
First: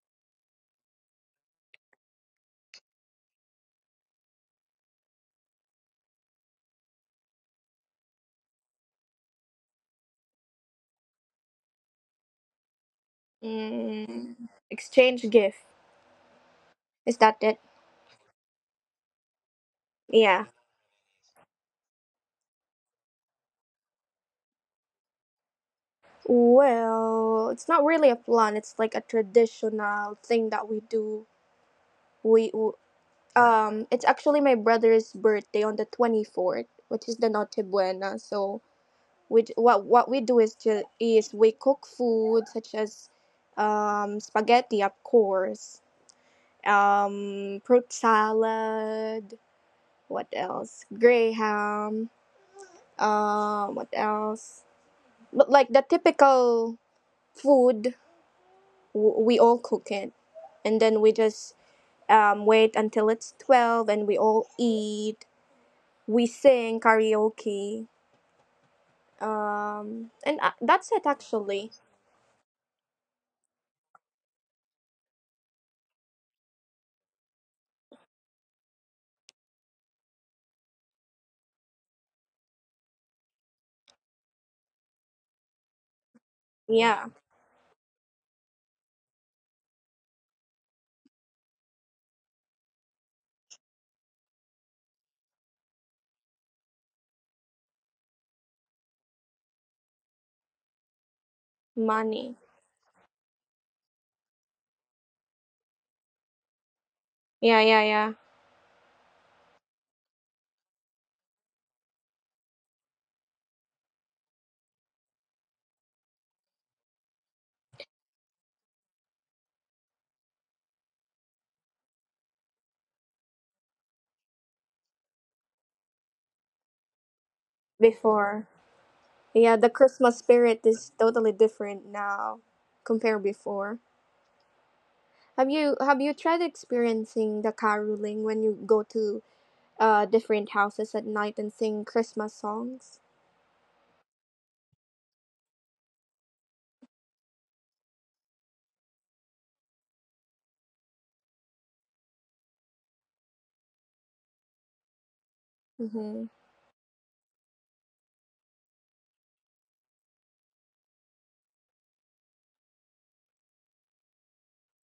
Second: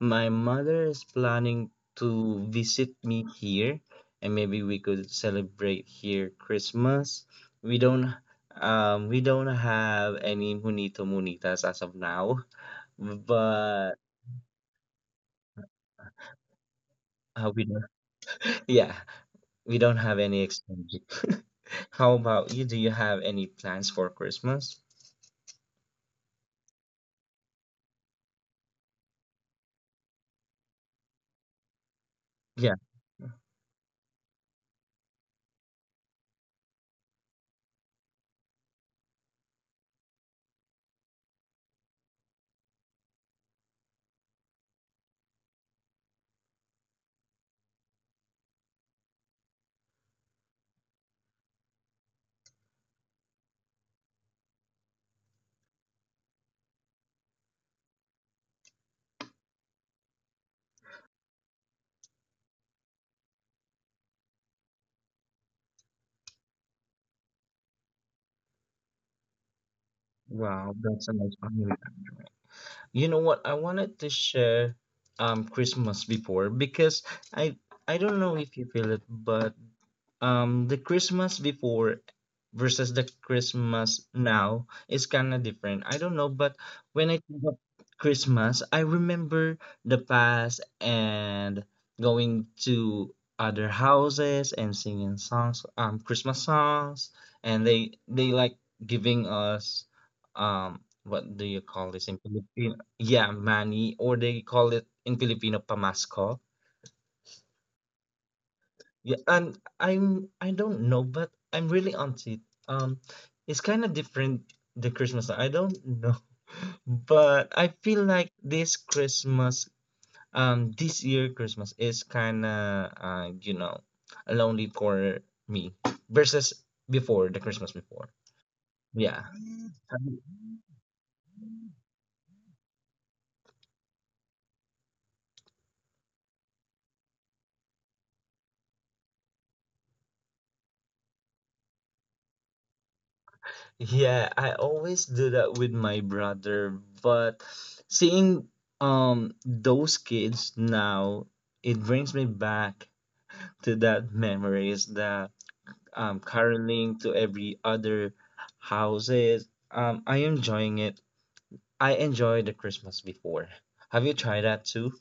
Speaker 2: my mother is planning to visit me here, and maybe we could celebrate here Christmas. We don't um we don't have any munito munitas as of now, but
Speaker 1: Mm, exchange gift. Is that
Speaker 2: uh,
Speaker 1: it?
Speaker 2: we don't, yeah, we don't have any
Speaker 1: Yeah.
Speaker 2: exchange. How about you, do you have any plans for Christmas?
Speaker 1: Well, it's not really a plan. It's like a traditional thing that we do. We w-
Speaker 2: Yeah,
Speaker 1: um, it's actually my brother's birthday on the twenty fourth, which is the Noche Buena. So we what what we do is to is we cook food such as um, spaghetti, of course, um, fruit salad, what else, graham, uh what else, but like the typical food, w- we all cook it, and then we just um, wait until it's twelve and we all eat, we sing karaoke, um, and uh,
Speaker 2: wow,
Speaker 1: that's it
Speaker 2: that's a nice
Speaker 1: actually.
Speaker 2: family. You know what? I wanted to share um Christmas before because I I don't know if you feel it, but um the Christmas before versus the Christmas now is kind of different. I don't know, but when
Speaker 1: Yeah,
Speaker 2: I think of Christmas, I remember the past, and going to other houses and singing songs, um Christmas songs, and they they like giving us, um what do you call this in
Speaker 1: money.
Speaker 2: Filipino, yeah, money, or they call it in Filipino, pamasco.
Speaker 1: Yeah, yeah, yeah.
Speaker 2: Yeah, and I'm I don't know, but I'm really on it. Um, it's kind of different the Christmas. I don't know, but I feel like this Christmas, um, this year Christmas is kind of uh, you know, lonely for me versus before the Christmas before.
Speaker 1: Before.
Speaker 2: Yeah.
Speaker 1: Yeah, the Christmas spirit is totally different now compared before. Have you have you tried experiencing the caroling when you go to uh different houses at night and sing Christmas songs?
Speaker 2: Yeah, I always do that with my brother, but seeing um those kids now, it brings me back to that memories that um
Speaker 1: Mm-hmm.
Speaker 2: caroling to every other houses. Um, I enjoying it. I enjoyed the Christmas before. Have you tried that too?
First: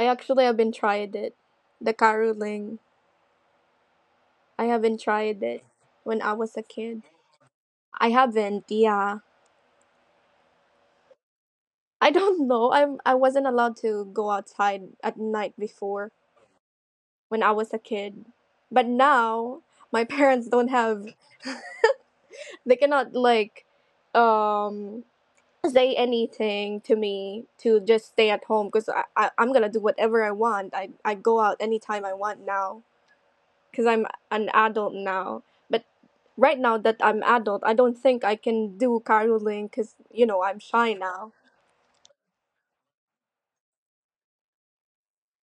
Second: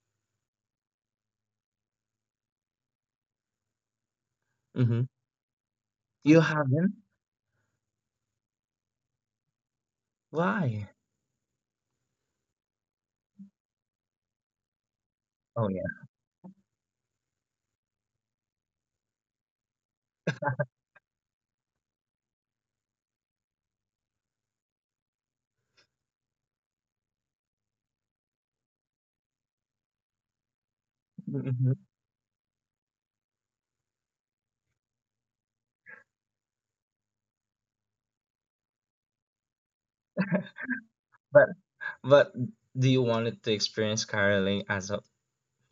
Speaker 1: I actually haven't tried it. The caroling. I haven't
Speaker 2: Mm-hmm.
Speaker 1: tried it when I
Speaker 2: You
Speaker 1: was a
Speaker 2: haven't?
Speaker 1: kid. I haven't, yeah.
Speaker 2: Why?
Speaker 1: I don't know. I'm I wasn't allowed to go outside at night
Speaker 2: Oh yeah.
Speaker 1: before, when I was a kid. But now my parents don't have, they cannot like um say anything to me to just stay at home, because I, I I'm gonna do whatever I want, i i go out
Speaker 2: Mhm.
Speaker 1: anytime I want now, because I'm an adult now. But right now that I'm adult, I don't think I can do caroling because you know I'm shy now.
Speaker 2: But but do you want it to experience caroling as a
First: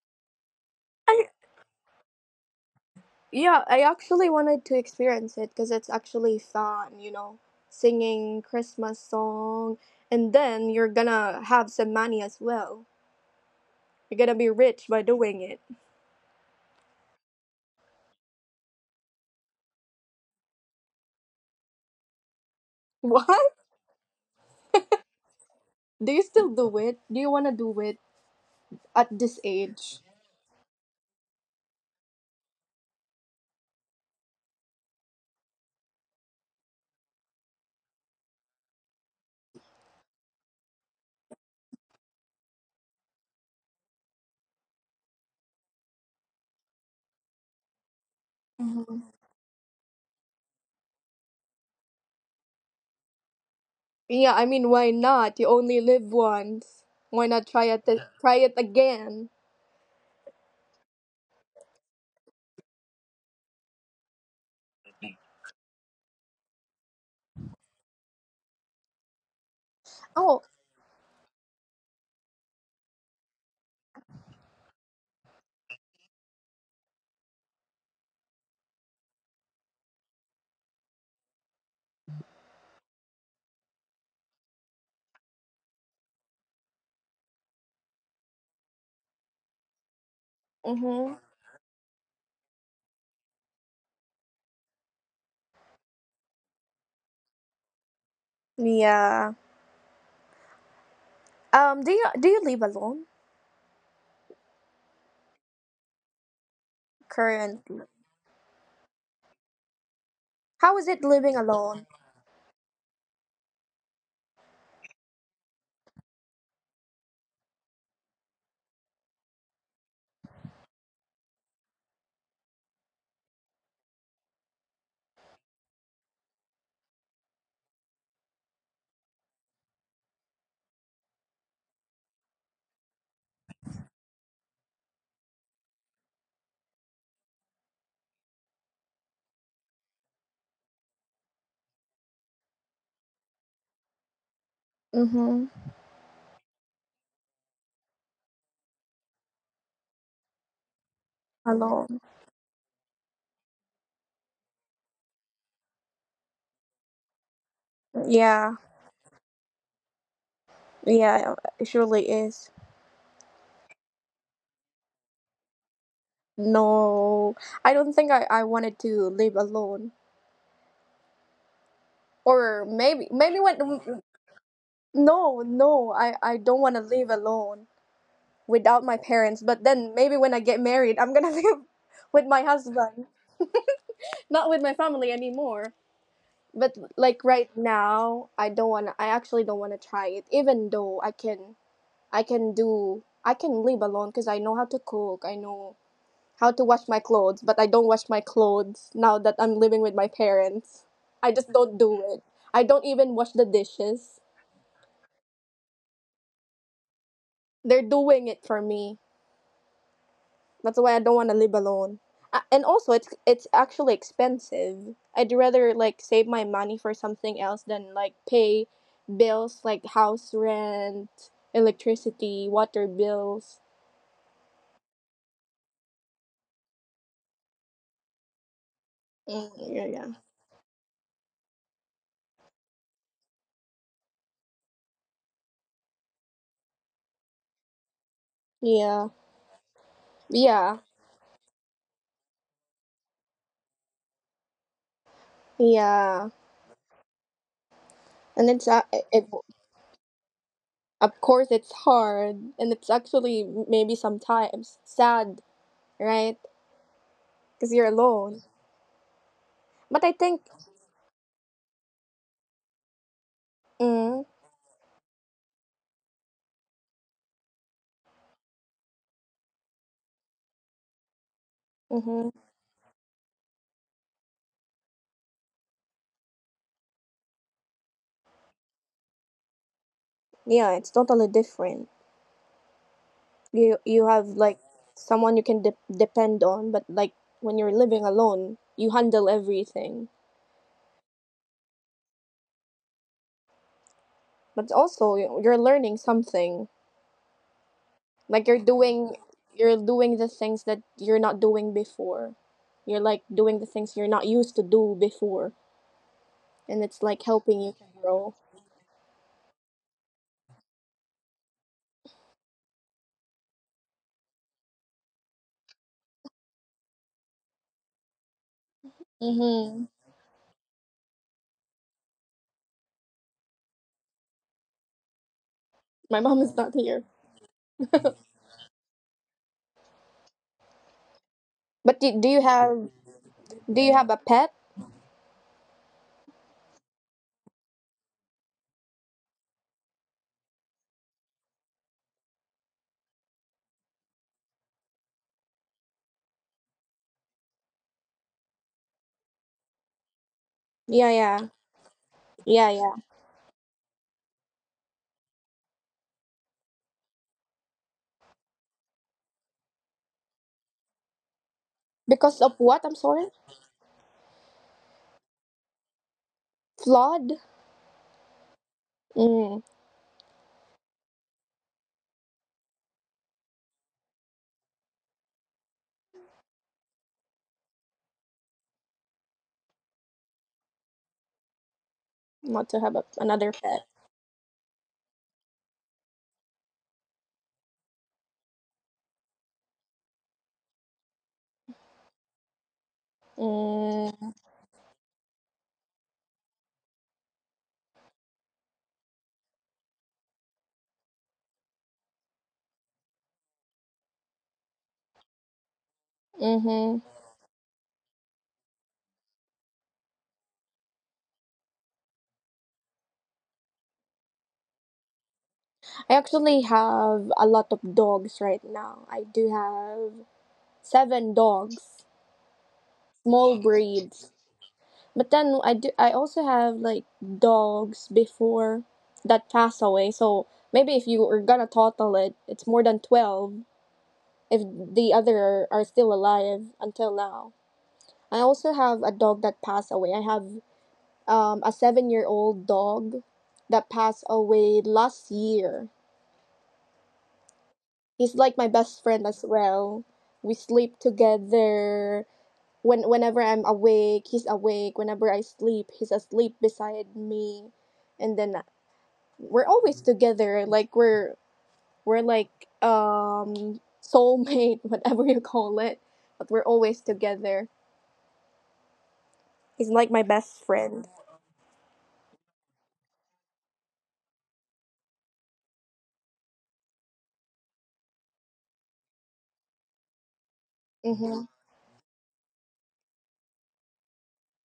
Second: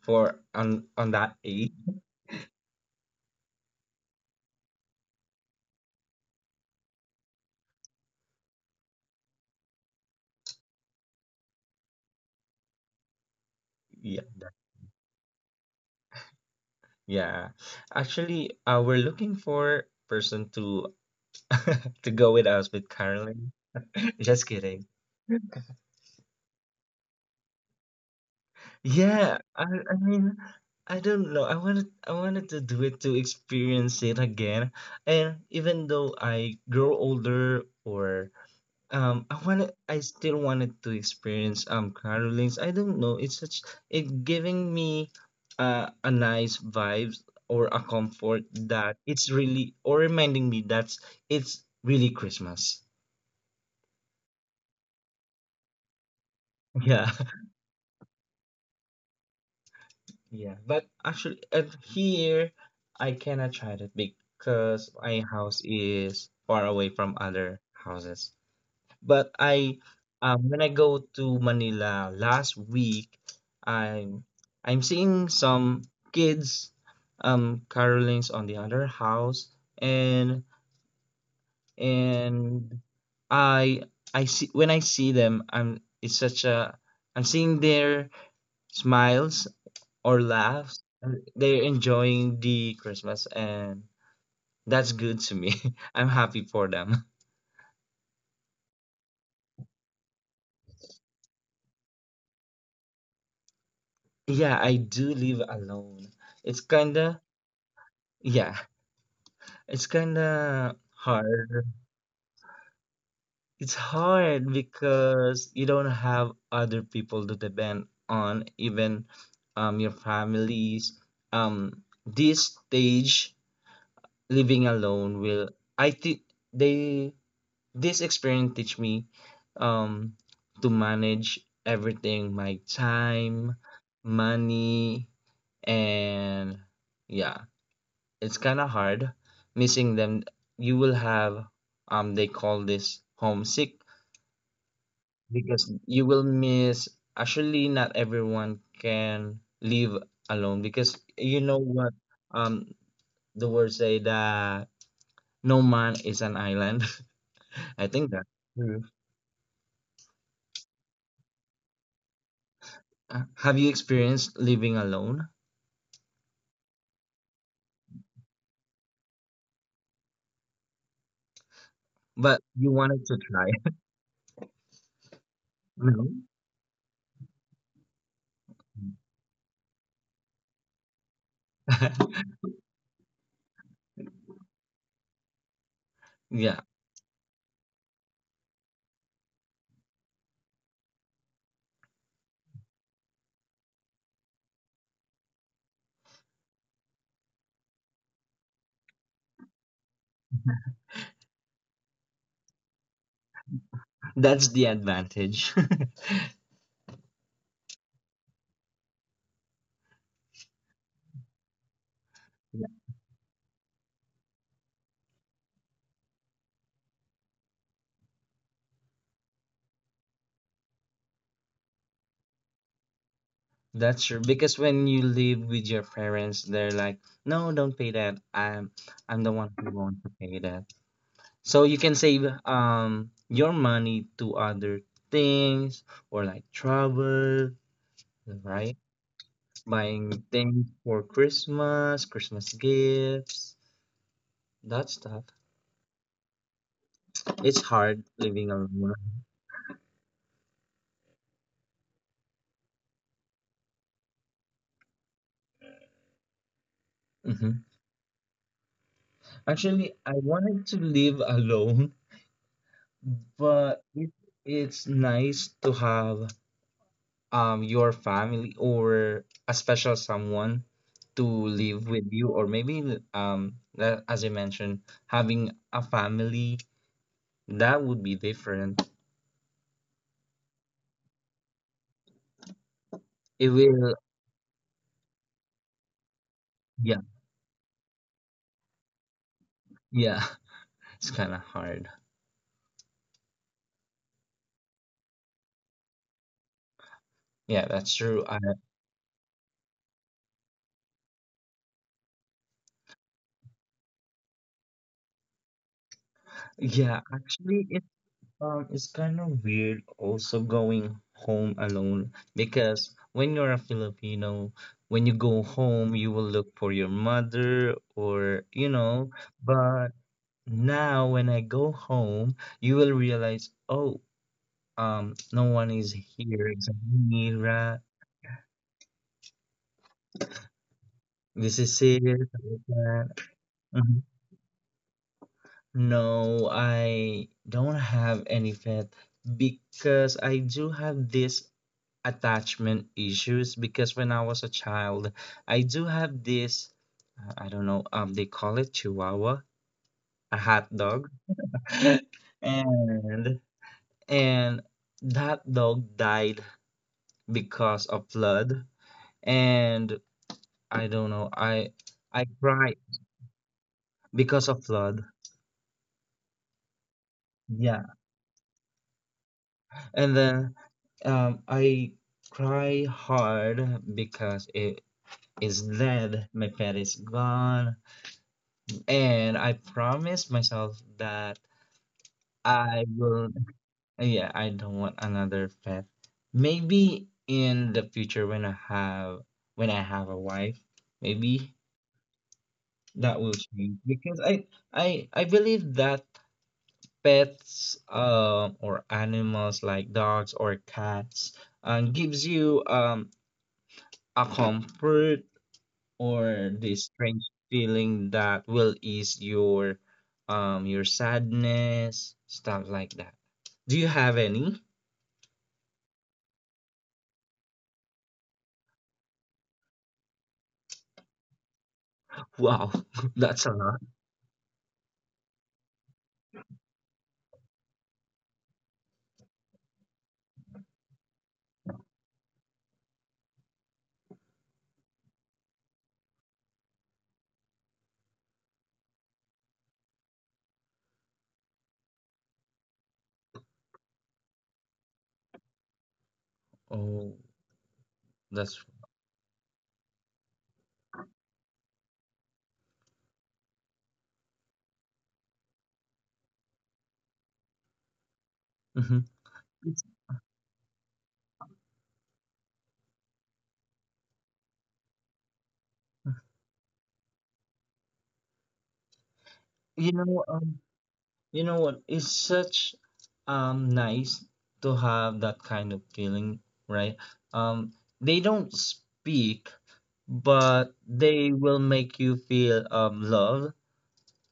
Speaker 2: for on on
Speaker 1: I,
Speaker 2: that age?
Speaker 1: yeah, I actually wanted to experience it because it's actually fun, you know, singing Christmas song, and then you're gonna have some money as well.
Speaker 2: Yeah,
Speaker 1: You're
Speaker 2: that-
Speaker 1: gonna be rich by doing it.
Speaker 2: yeah. Actually, uh, we're looking for person to to go with us with caroling.
Speaker 1: What?
Speaker 2: Just kidding.
Speaker 1: Do you still do it? Do you wanna do it at this
Speaker 2: Yeah, I I
Speaker 1: age?
Speaker 2: mean, I don't know. I wanted I wanted to do it to experience it again. And even though I grow older or um I wanted I still wanted to experience um carolings. I don't know. It's such it giving me uh, a nice vibes or a comfort
Speaker 1: Mhm.
Speaker 2: that it's really or reminding me that's it's really Christmas.
Speaker 1: Yeah, I mean, why not? You only live once. Why
Speaker 2: Yeah.
Speaker 1: not try it? Try it again.
Speaker 2: Yeah, but actually, at here I cannot try that because my house is far away from other houses. But I,
Speaker 1: Oh.
Speaker 2: um, when I go to Manila last week, I'm I'm seeing some kids, um, carolings on the other house, and and I I see when I see them, I'm it's such a I'm seeing their smiles or laughs.
Speaker 1: Mhm.
Speaker 2: They're enjoying the Christmas, and that's good to me. I'm happy for them.
Speaker 1: Yeah. Um. Do you do you live alone
Speaker 2: Yeah, I do live alone. It's kinda,
Speaker 1: currently?
Speaker 2: yeah, it's
Speaker 1: How is it
Speaker 2: kinda
Speaker 1: living alone?
Speaker 2: hard. It's hard because you don't have other people to depend on, even um your families. Um, this stage living alone will, I think they this experience teach me um to manage everything my time money and yeah it's kind of hard missing them. You will have, um they call this homesick
Speaker 1: Mm-hmm.
Speaker 2: because you will miss. Actually not everyone can live alone because you know
Speaker 1: Alone.
Speaker 2: what, um the words say that no man is an island. I think
Speaker 1: Yeah,
Speaker 2: that.
Speaker 1: yeah, it surely is.
Speaker 2: Uh, Have you experienced living alone?
Speaker 1: No, I don't think I, I wanted to live alone. Or
Speaker 2: But
Speaker 1: maybe
Speaker 2: you
Speaker 1: maybe
Speaker 2: wanted to try.
Speaker 1: when no, no, I, I
Speaker 2: No?
Speaker 1: don't want to live alone without my parents. But then maybe when I get married, I'm gonna live with my husband, not with my family anymore. But
Speaker 2: Yeah,
Speaker 1: like right now, I don't want. I actually don't want to try it, even though I can I can do I can live alone because I know how to cook. I know how to wash my clothes, but I don't wash my clothes now that I'm living with my parents. I just don't do it. I don't even wash the dishes.
Speaker 2: that's the advantage.
Speaker 1: They're doing it for me. That's why I don't want to live alone. A- And also,
Speaker 2: Yeah,
Speaker 1: it's it's actually expensive. I'd rather like save my money for something else than like pay bills like house rent, electricity, water bills.
Speaker 2: that's true. Because when you live with your parents, they're like, "No, don't pay that. I'm
Speaker 1: Mm,
Speaker 2: I'm the
Speaker 1: yeah,
Speaker 2: one who
Speaker 1: yeah,
Speaker 2: wants to pay that." So you can save um your money to other things or like travel,
Speaker 1: yeah,
Speaker 2: right? Buying
Speaker 1: yeah,
Speaker 2: things for Christmas, Christmas gifts, that stuff.
Speaker 1: yeah.
Speaker 2: It's hard
Speaker 1: And it's uh,
Speaker 2: living
Speaker 1: it
Speaker 2: alone.
Speaker 1: of course, it's hard, and it's actually maybe sometimes sad, right? Because you're
Speaker 2: Mhm.
Speaker 1: alone. But I
Speaker 2: Actually,
Speaker 1: think,
Speaker 2: I wanted to live alone, but
Speaker 1: mm,
Speaker 2: it, it's nice to have um your family or a special someone to live
Speaker 1: mm-hmm,
Speaker 2: with you, or maybe um that, as I mentioned, having a family that would be different.
Speaker 1: yeah, it's totally different. You
Speaker 2: It
Speaker 1: you have
Speaker 2: will,
Speaker 1: like someone you can de- depend on, but like
Speaker 2: yeah,
Speaker 1: when you're living alone, you handle everything.
Speaker 2: yeah. It's kind of hard.
Speaker 1: But also, you- you're learning something.
Speaker 2: Yeah, that's
Speaker 1: Like you're
Speaker 2: true. I,
Speaker 1: doing, you're doing the things that you're not doing before. You're like doing the things you're not used to do before, and it's like
Speaker 2: yeah,
Speaker 1: helping you to
Speaker 2: actually, it.
Speaker 1: grow.
Speaker 2: Um, it's kind of weird also going home alone because when you're a Filipino, when you go home, you will look for your mother or, you know,
Speaker 1: Mm-hmm.
Speaker 2: but now when I go home, you will realize, oh, um, no one
Speaker 1: My
Speaker 2: is
Speaker 1: mom is not
Speaker 2: here
Speaker 1: here.
Speaker 2: except me, right? This
Speaker 1: But
Speaker 2: is
Speaker 1: do, do
Speaker 2: it,
Speaker 1: you
Speaker 2: like
Speaker 1: have
Speaker 2: that.
Speaker 1: do you have a
Speaker 2: Mhm.
Speaker 1: pet?
Speaker 2: No, I don't have any pet because I do have this attachment issues because when I was a child, I do have this, uh, I don't know, um, they call it Chihuahua, a hot
Speaker 1: Yeah,
Speaker 2: dog.
Speaker 1: yeah, yeah, yeah.
Speaker 2: and and that dog died because of flood. And I don't know, I
Speaker 1: Because of
Speaker 2: I
Speaker 1: what? I'm
Speaker 2: cried
Speaker 1: sorry.
Speaker 2: because of flood.
Speaker 1: Flawed.
Speaker 2: Yeah.
Speaker 1: Mm,
Speaker 2: And then, um, I cry hard because it is dead. My pet is gone. And I promised myself that
Speaker 1: not to have a,
Speaker 2: I
Speaker 1: another
Speaker 2: will,
Speaker 1: pet.
Speaker 2: yeah, I don't want another pet. Maybe in the future when I have when I have a wife, maybe that will change
Speaker 1: Mm,
Speaker 2: because I I I believe that pets um or animals like dogs or cats um gives you um a comfort or
Speaker 1: mm-hmm.
Speaker 2: this strange feeling that will ease your um your sadness, stuff like that. Do you have any?
Speaker 1: I actually have a lot of dogs right now. I do have seven dogs,
Speaker 2: Wow,
Speaker 1: small
Speaker 2: that's a lot.
Speaker 1: breeds. But then I do. I also have like dogs before that pass away. So maybe if you were gonna total it, it's more than twelve, if the other are still alive until now. I also have a dog that passed away. I have um, a seven year old dog that passed away last year.
Speaker 2: Oh,
Speaker 1: He's like my
Speaker 2: that's.
Speaker 1: best friend as well. We sleep together. When whenever I'm awake, he's awake. Whenever I sleep, he's asleep beside me. And then
Speaker 2: Mhm.
Speaker 1: we're
Speaker 2: It's-
Speaker 1: always together. Like we're we're like Um, soulmate, whatever you call it. But we're always together. He's
Speaker 2: you
Speaker 1: like my
Speaker 2: know
Speaker 1: best
Speaker 2: um
Speaker 1: friend.
Speaker 2: you know what? It's such um nice to have that kind of feeling, right? Um, they don't speak, but
Speaker 1: Mm-hmm.
Speaker 2: they will make you feel um love.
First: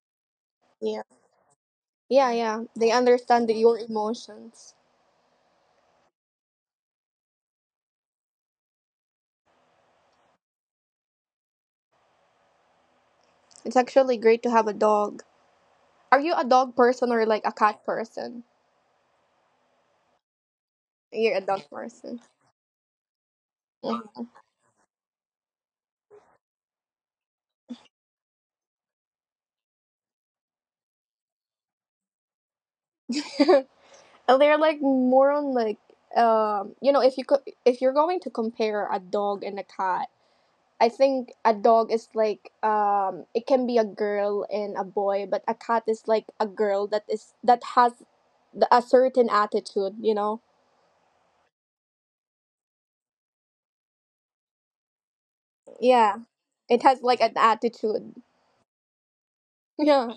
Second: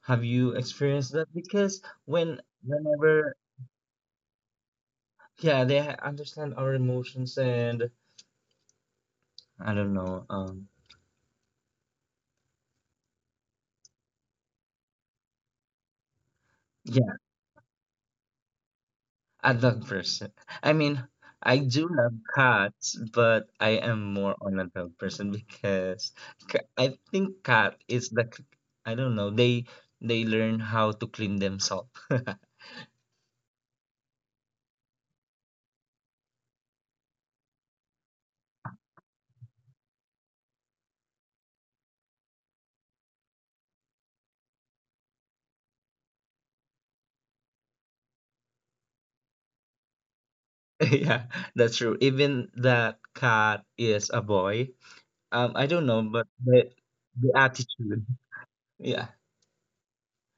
Speaker 2: Have you
Speaker 1: Yeah.
Speaker 2: experienced that? Because
Speaker 1: Yeah,
Speaker 2: when
Speaker 1: yeah. They
Speaker 2: whenever
Speaker 1: understand that your emotions.
Speaker 2: yeah they ha- understand our emotions and I don't know, um
Speaker 1: It's actually great to have a dog. Are you a dog person
Speaker 2: yeah,
Speaker 1: or like a cat person?
Speaker 2: I love person. I mean,
Speaker 1: You're a
Speaker 2: I
Speaker 1: dog
Speaker 2: do
Speaker 1: person.
Speaker 2: love cats, but I am
Speaker 1: Mhm.
Speaker 2: more on a dog person because ca- I think cat is the c- I don't know, they they learn how to clean themselves.
Speaker 1: And they're like more on like um you know if you could if you're going to compare a dog and a cat, I think a dog is like um it can be a girl and a boy, but a cat is like a girl that is that has the, a certain attitude you know.
Speaker 2: Yeah, that's true, even that cat is a boy, um I don't know, but
Speaker 1: Yeah.
Speaker 2: the
Speaker 1: It has
Speaker 2: the
Speaker 1: like an
Speaker 2: attitude,
Speaker 1: attitude.
Speaker 2: yeah.
Speaker 1: Yeah.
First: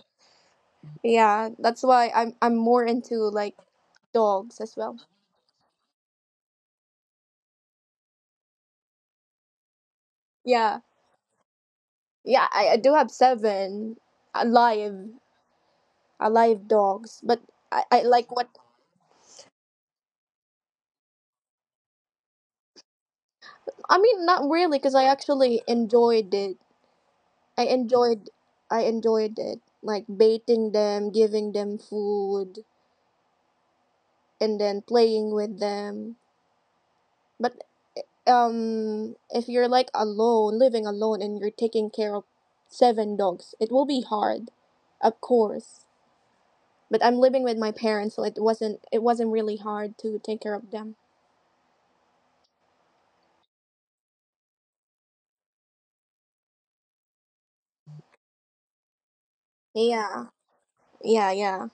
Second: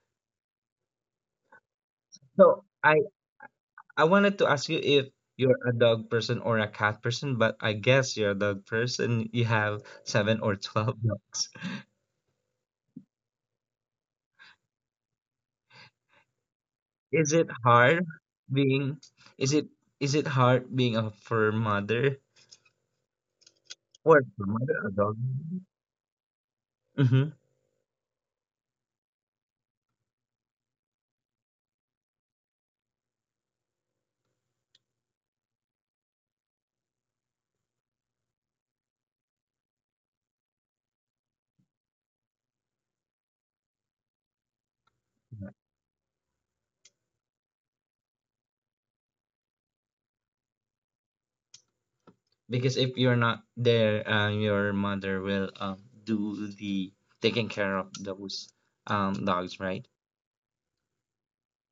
Speaker 1: Yeah. That's why I'm
Speaker 2: so
Speaker 1: I'm more
Speaker 2: i
Speaker 1: into like
Speaker 2: I wanted to ask you
Speaker 1: dogs as
Speaker 2: if
Speaker 1: well.
Speaker 2: you're a dog person or a cat person, but I guess you're a dog person. You have seven or twelve
Speaker 1: Yeah.
Speaker 2: dogs.
Speaker 1: Yeah, I, I do have seven alive alive
Speaker 2: Is it
Speaker 1: dogs, but
Speaker 2: hard
Speaker 1: I, I like
Speaker 2: being
Speaker 1: what
Speaker 2: is it is it hard being a fur mother or
Speaker 1: I
Speaker 2: fur
Speaker 1: mean not
Speaker 2: mother a
Speaker 1: really
Speaker 2: dog?
Speaker 1: because I actually enjoyed it.
Speaker 2: Mm-hmm.
Speaker 1: I enjoyed I enjoyed it. Like baiting them, giving them food, and then playing with them. But um if you're like alone living alone and you're taking care of seven dogs, it will be hard, of course, but I'm living with my parents so it wasn't it wasn't really hard to take care of them.
Speaker 2: Because if you're not there, uh, your mother will, um, do the taking care of those, um, dogs, right?
Speaker 1: Yeah, yeah, yeah,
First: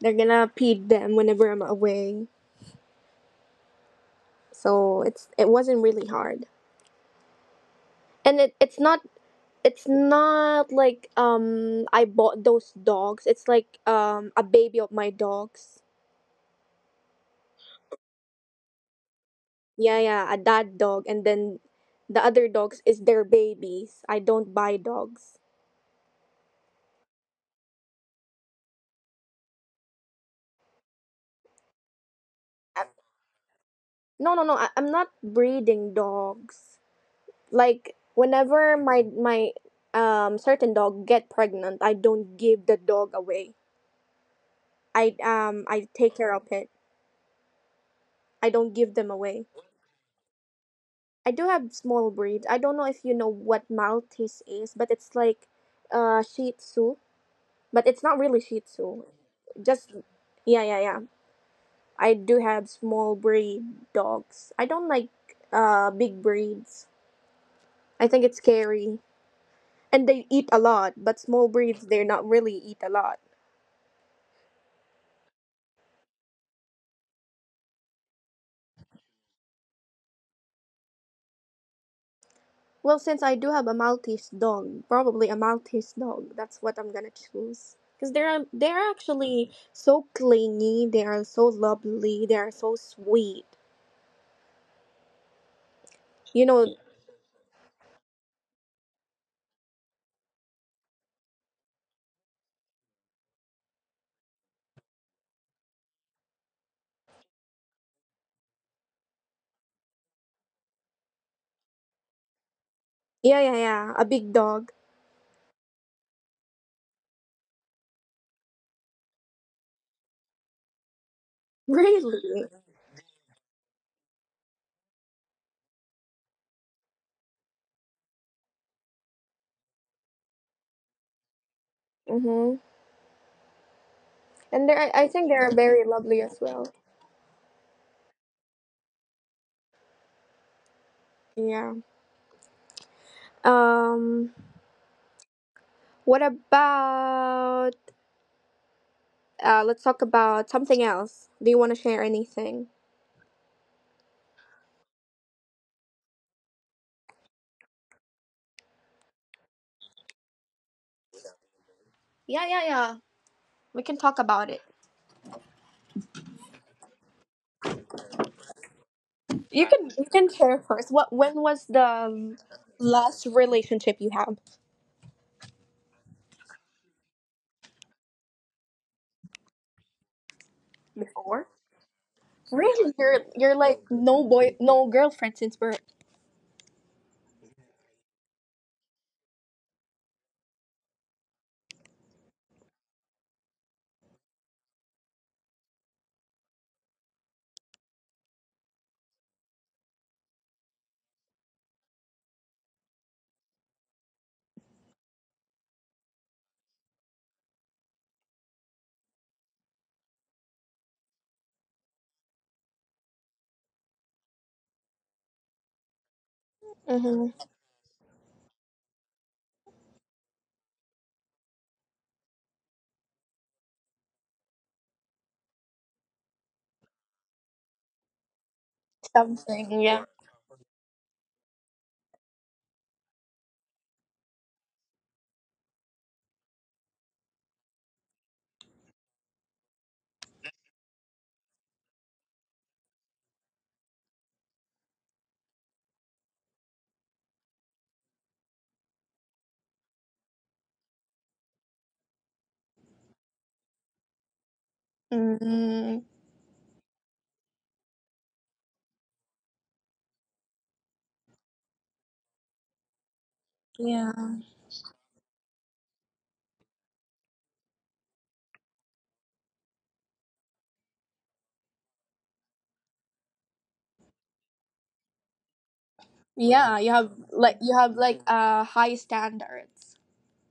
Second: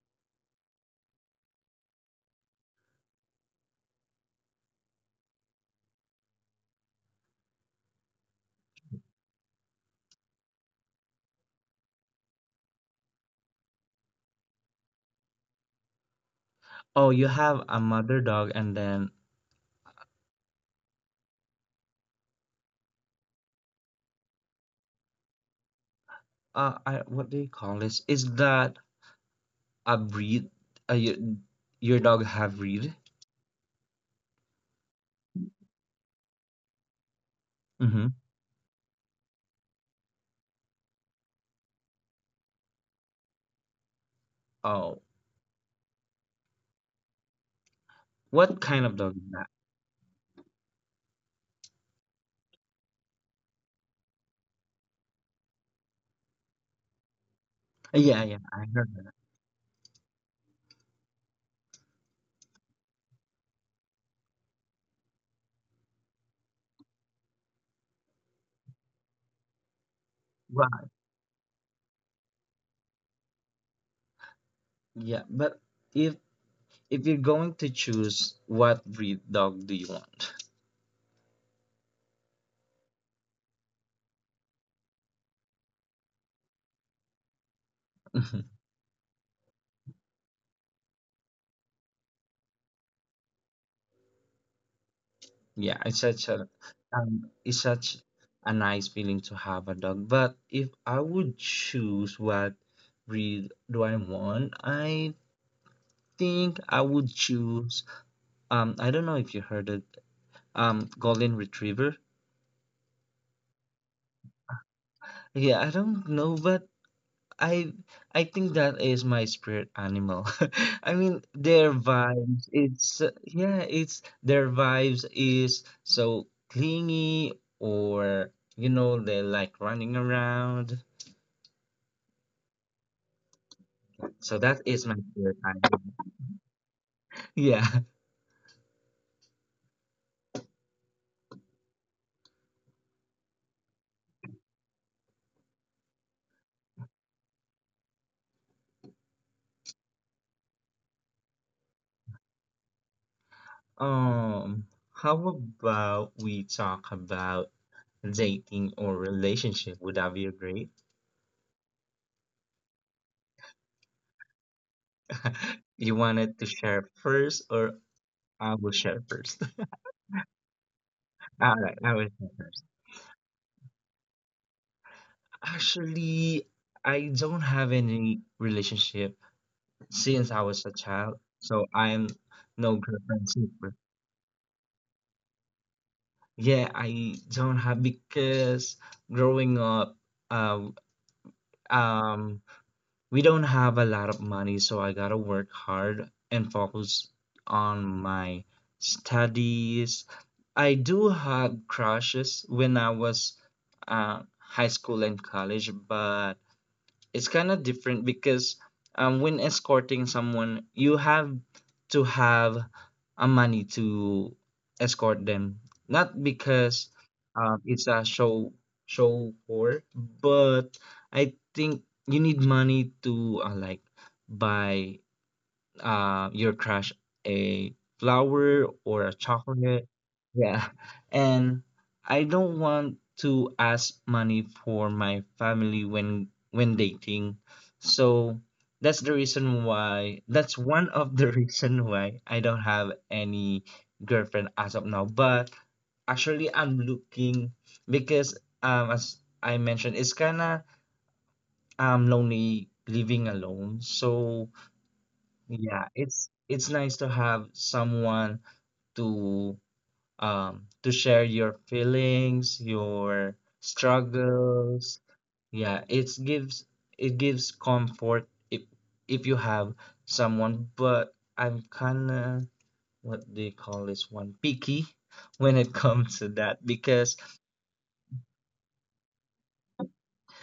Speaker 1: they're gonna feed them whenever I'm away, so it's it wasn't really hard. And it, it's not, it's not like um I bought those dogs, it's like um a baby of my dogs.
Speaker 2: Oh, you have a mother dog, and then
Speaker 1: Yeah, yeah, a dad dog, and then the other dogs is their babies. I don't buy dogs.
Speaker 2: uh, I, what do you call this? Is that a breed? Uh, your, your dog have breed?
Speaker 1: No, no, no. I, I'm not breeding dogs. Like
Speaker 2: Mm-hmm.
Speaker 1: whenever my my um certain dog get pregnant, I don't give the dog away.
Speaker 2: Oh,
Speaker 1: I um I take care of it. I
Speaker 2: what
Speaker 1: don't
Speaker 2: kind of
Speaker 1: give
Speaker 2: dog
Speaker 1: them
Speaker 2: is that?
Speaker 1: away. I do have small breeds. I don't know if you know what Maltese is, but it's like uh Shih Tzu, but
Speaker 2: Uh,
Speaker 1: it's
Speaker 2: Yeah,
Speaker 1: not
Speaker 2: yeah,
Speaker 1: really
Speaker 2: I
Speaker 1: Shih
Speaker 2: heard that.
Speaker 1: Tzu. Just yeah, yeah, yeah. I do have small breed dogs. I don't like uh big breeds. I think it's scary. And they eat a
Speaker 2: Right.
Speaker 1: lot, but small breeds they're not really eat a lot.
Speaker 2: Yeah, but if if you're going to choose, what breed dog do you want?
Speaker 1: Well, since I do have a Maltese dog, probably a Maltese dog. That's what I'm gonna choose. Cause they're
Speaker 2: Mhm.
Speaker 1: um, they're actually so clingy. They are so lovely. They are so sweet.
Speaker 2: Yeah, it's such a,
Speaker 1: You know,
Speaker 2: um, it's such a nice feeling to have a dog. But if I would choose what breed do I want, I think I would choose, um I don't know if you heard it, um golden retriever.
Speaker 1: yeah, yeah, yeah. A big dog,
Speaker 2: Yeah, I don't know, but I I think that is my spirit animal. I mean, their
Speaker 1: really.
Speaker 2: vibes, it's, uh, yeah, it's, their vibes is so clingy or, you know, they like running around.
Speaker 1: Mhm.
Speaker 2: So that
Speaker 1: And they
Speaker 2: is
Speaker 1: are,
Speaker 2: my
Speaker 1: I think they
Speaker 2: spirit
Speaker 1: are
Speaker 2: animal.
Speaker 1: very lovely as well.
Speaker 2: Yeah.
Speaker 1: Yeah. Um. What about uh let's talk about something else. Do you want to share anything?
Speaker 2: Um, how about we talk about dating or relationship? Would that be great?
Speaker 1: Yeah, yeah, yeah. We can talk about it.
Speaker 2: You wanted to share first or I will share first?
Speaker 1: You can you can share first. What when was
Speaker 2: All
Speaker 1: the
Speaker 2: right, I will
Speaker 1: um,
Speaker 2: share first.
Speaker 1: last relationship you had
Speaker 2: Actually, I don't have any relationship since I was a child,
Speaker 1: before?
Speaker 2: so I am no
Speaker 1: Really? You're
Speaker 2: girlfriend
Speaker 1: you're like
Speaker 2: super.
Speaker 1: no boy no girlfriend since birth.
Speaker 2: Yeah, I don't have because growing up, uh, um, we don't have a lot of money, so I gotta work hard and focus on my studies. I do have crushes when I was, uh, high school and college, but it's kind of different because, um, when escorting someone, you have to have a money to escort them. Not because,
Speaker 1: Mm-hmm.
Speaker 2: um, it's a show show for, but I think you need money to, uh, like buy, uh, your crush a flower or a
Speaker 1: Something, yeah.
Speaker 2: chocolate. Yeah. And I don't want to ask money for my family when when dating. So that's the reason why, that's one of the reason why I don't have any girlfriend as of now. But actually I'm looking because, um as I mentioned, it's kinda, um lonely living alone. So yeah,
Speaker 1: Mm.
Speaker 2: it's it's nice to have someone to, um to share your feelings, your
Speaker 1: Yeah.
Speaker 2: struggles. Yeah, it gives it gives comfort if if you have someone, but I'm kind of what they call this one, picky when it comes to that
Speaker 1: Yeah, you have
Speaker 2: because
Speaker 1: like you have like uh high standards.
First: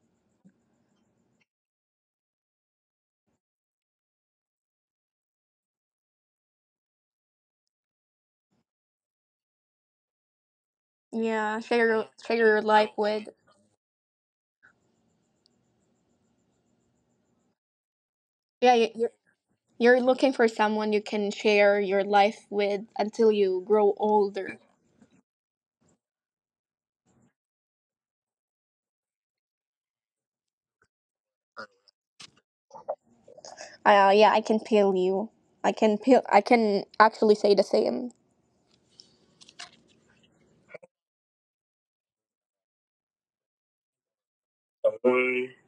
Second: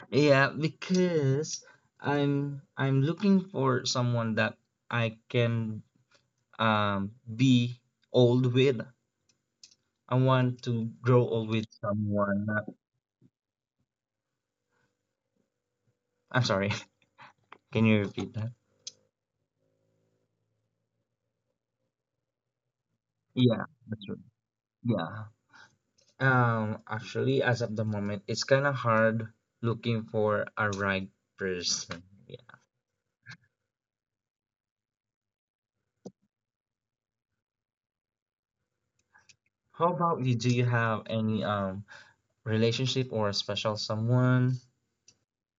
Speaker 2: yeah, because I'm I'm looking for someone that I can, um be old with I want to grow old
Speaker 1: Yeah,
Speaker 2: with
Speaker 1: share your share
Speaker 2: someone.
Speaker 1: your
Speaker 2: Not,
Speaker 1: life with.
Speaker 2: I'm sorry. Can you repeat that?
Speaker 1: Yeah, you- you're you're looking for someone you can share your life with until you
Speaker 2: Yeah,
Speaker 1: grow
Speaker 2: that's right.
Speaker 1: older.
Speaker 2: Yeah. Um, actually, as of the moment, it's kind of hard looking for a right person. Yeah.
Speaker 1: Uh, yeah, I can feel you. I can feel. I can actually say the same.
Speaker 2: How about you? Do you have any um relationship or special someone?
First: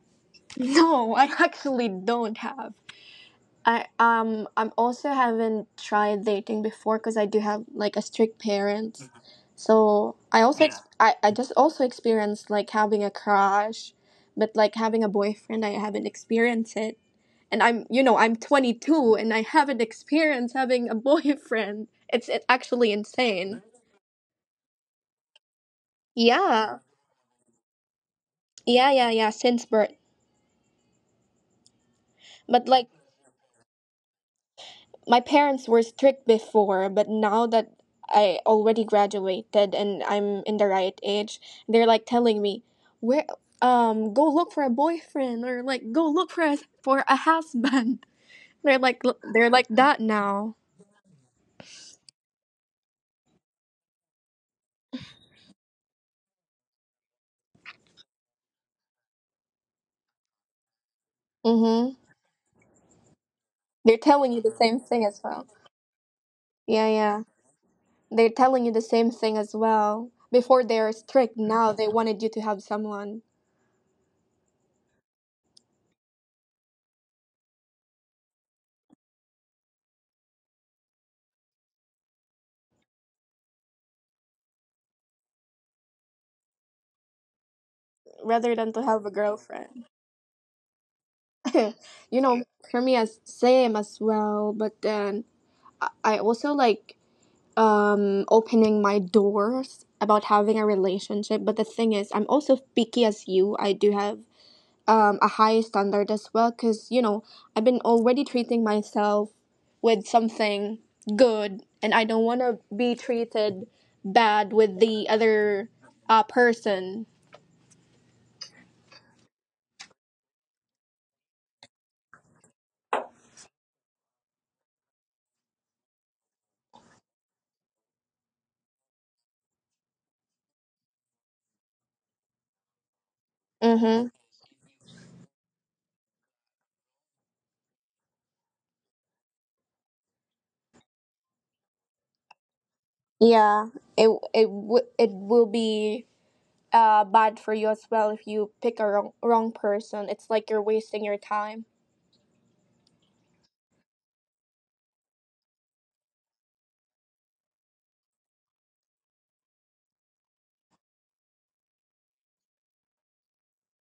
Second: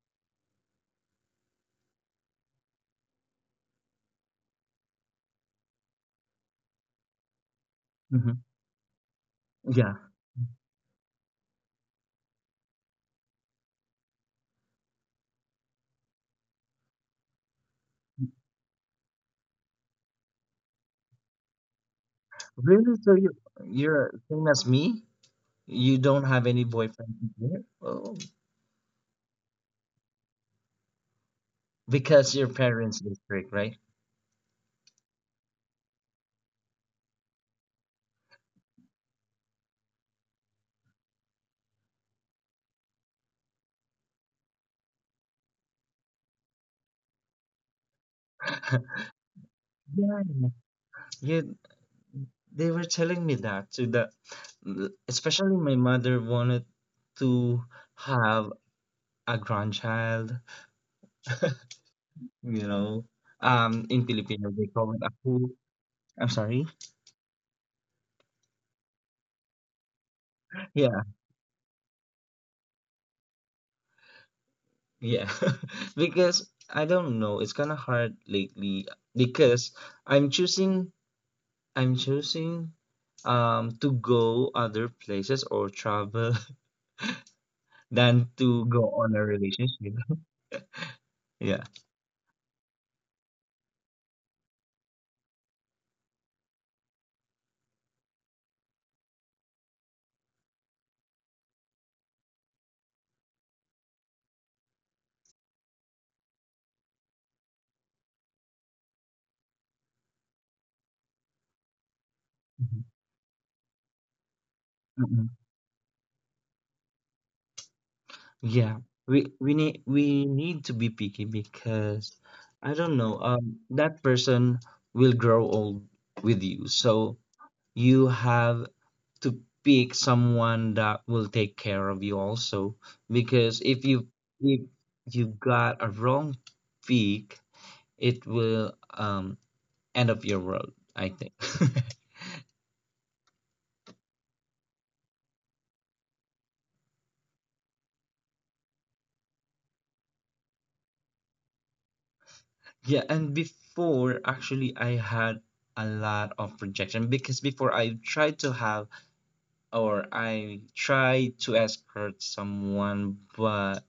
Speaker 1: No, I actually don't have. I um I'm also haven't tried dating before because I do have like a strict
Speaker 2: Hmm.
Speaker 1: parents,
Speaker 2: Yeah.
Speaker 1: so I also ex- I I just also experienced like having a crush, but like having a boyfriend I haven't experienced it, and I'm you know I'm twenty two and I haven't experienced having a boyfriend. It's it's actually
Speaker 2: Really? So you
Speaker 1: insane.
Speaker 2: you're same as me? You don't have any
Speaker 1: Yeah,
Speaker 2: boyfriend here? Oh,
Speaker 1: yeah, yeah, yeah. Since birth,
Speaker 2: because your
Speaker 1: but like
Speaker 2: parents is strict, right?
Speaker 1: my parents were strict before, but now that I already graduated and I'm in the right age, they're like telling me, "Where um go look for a boyfriend or like go look for a for a husband." They're like they're like that
Speaker 2: Yeah.
Speaker 1: now.
Speaker 2: You They were telling me that too, that, l- especially my mother wanted to have a grandchild,
Speaker 1: Mhm.
Speaker 2: you know. Um,
Speaker 1: They're
Speaker 2: in
Speaker 1: telling you
Speaker 2: Filipino
Speaker 1: the
Speaker 2: they
Speaker 1: same
Speaker 2: call it
Speaker 1: thing as well.
Speaker 2: aku. I'm sorry.
Speaker 1: Yeah, yeah. They're telling you the same thing as well. Before they were
Speaker 2: Yeah,
Speaker 1: strict, now they wanted you to have someone
Speaker 2: yeah. Because I don't know, it's kind of hard lately because I'm choosing I'm choosing, um to go other places or travel than
Speaker 1: rather
Speaker 2: to
Speaker 1: than
Speaker 2: go
Speaker 1: to have a
Speaker 2: on a
Speaker 1: girlfriend.
Speaker 2: relationship. Yeah.
Speaker 1: you know, for me as same as well, but then I also like um opening my doors about having a relationship. But the thing is, I'm also picky as you. I do have um a high standard as well because you know I've been already treating myself with something good, and I don't want to be treated bad with the
Speaker 2: Mhm.
Speaker 1: other uh person.
Speaker 2: Yeah, we we need we need to be picky because I don't know, um, that person will grow old with you. So you have to pick someone that will take care of you also because if you
Speaker 1: Mm-hmm.
Speaker 2: if you got a wrong pick, it will, um end up your world, I think.
Speaker 1: Yeah, it it w- it will be uh bad for you as well if you pick a wrong wrong person. It's like you're wasting your time.
Speaker 2: Yeah, and before actually I had a lot of rejection because before I tried to have or I try to escort someone, but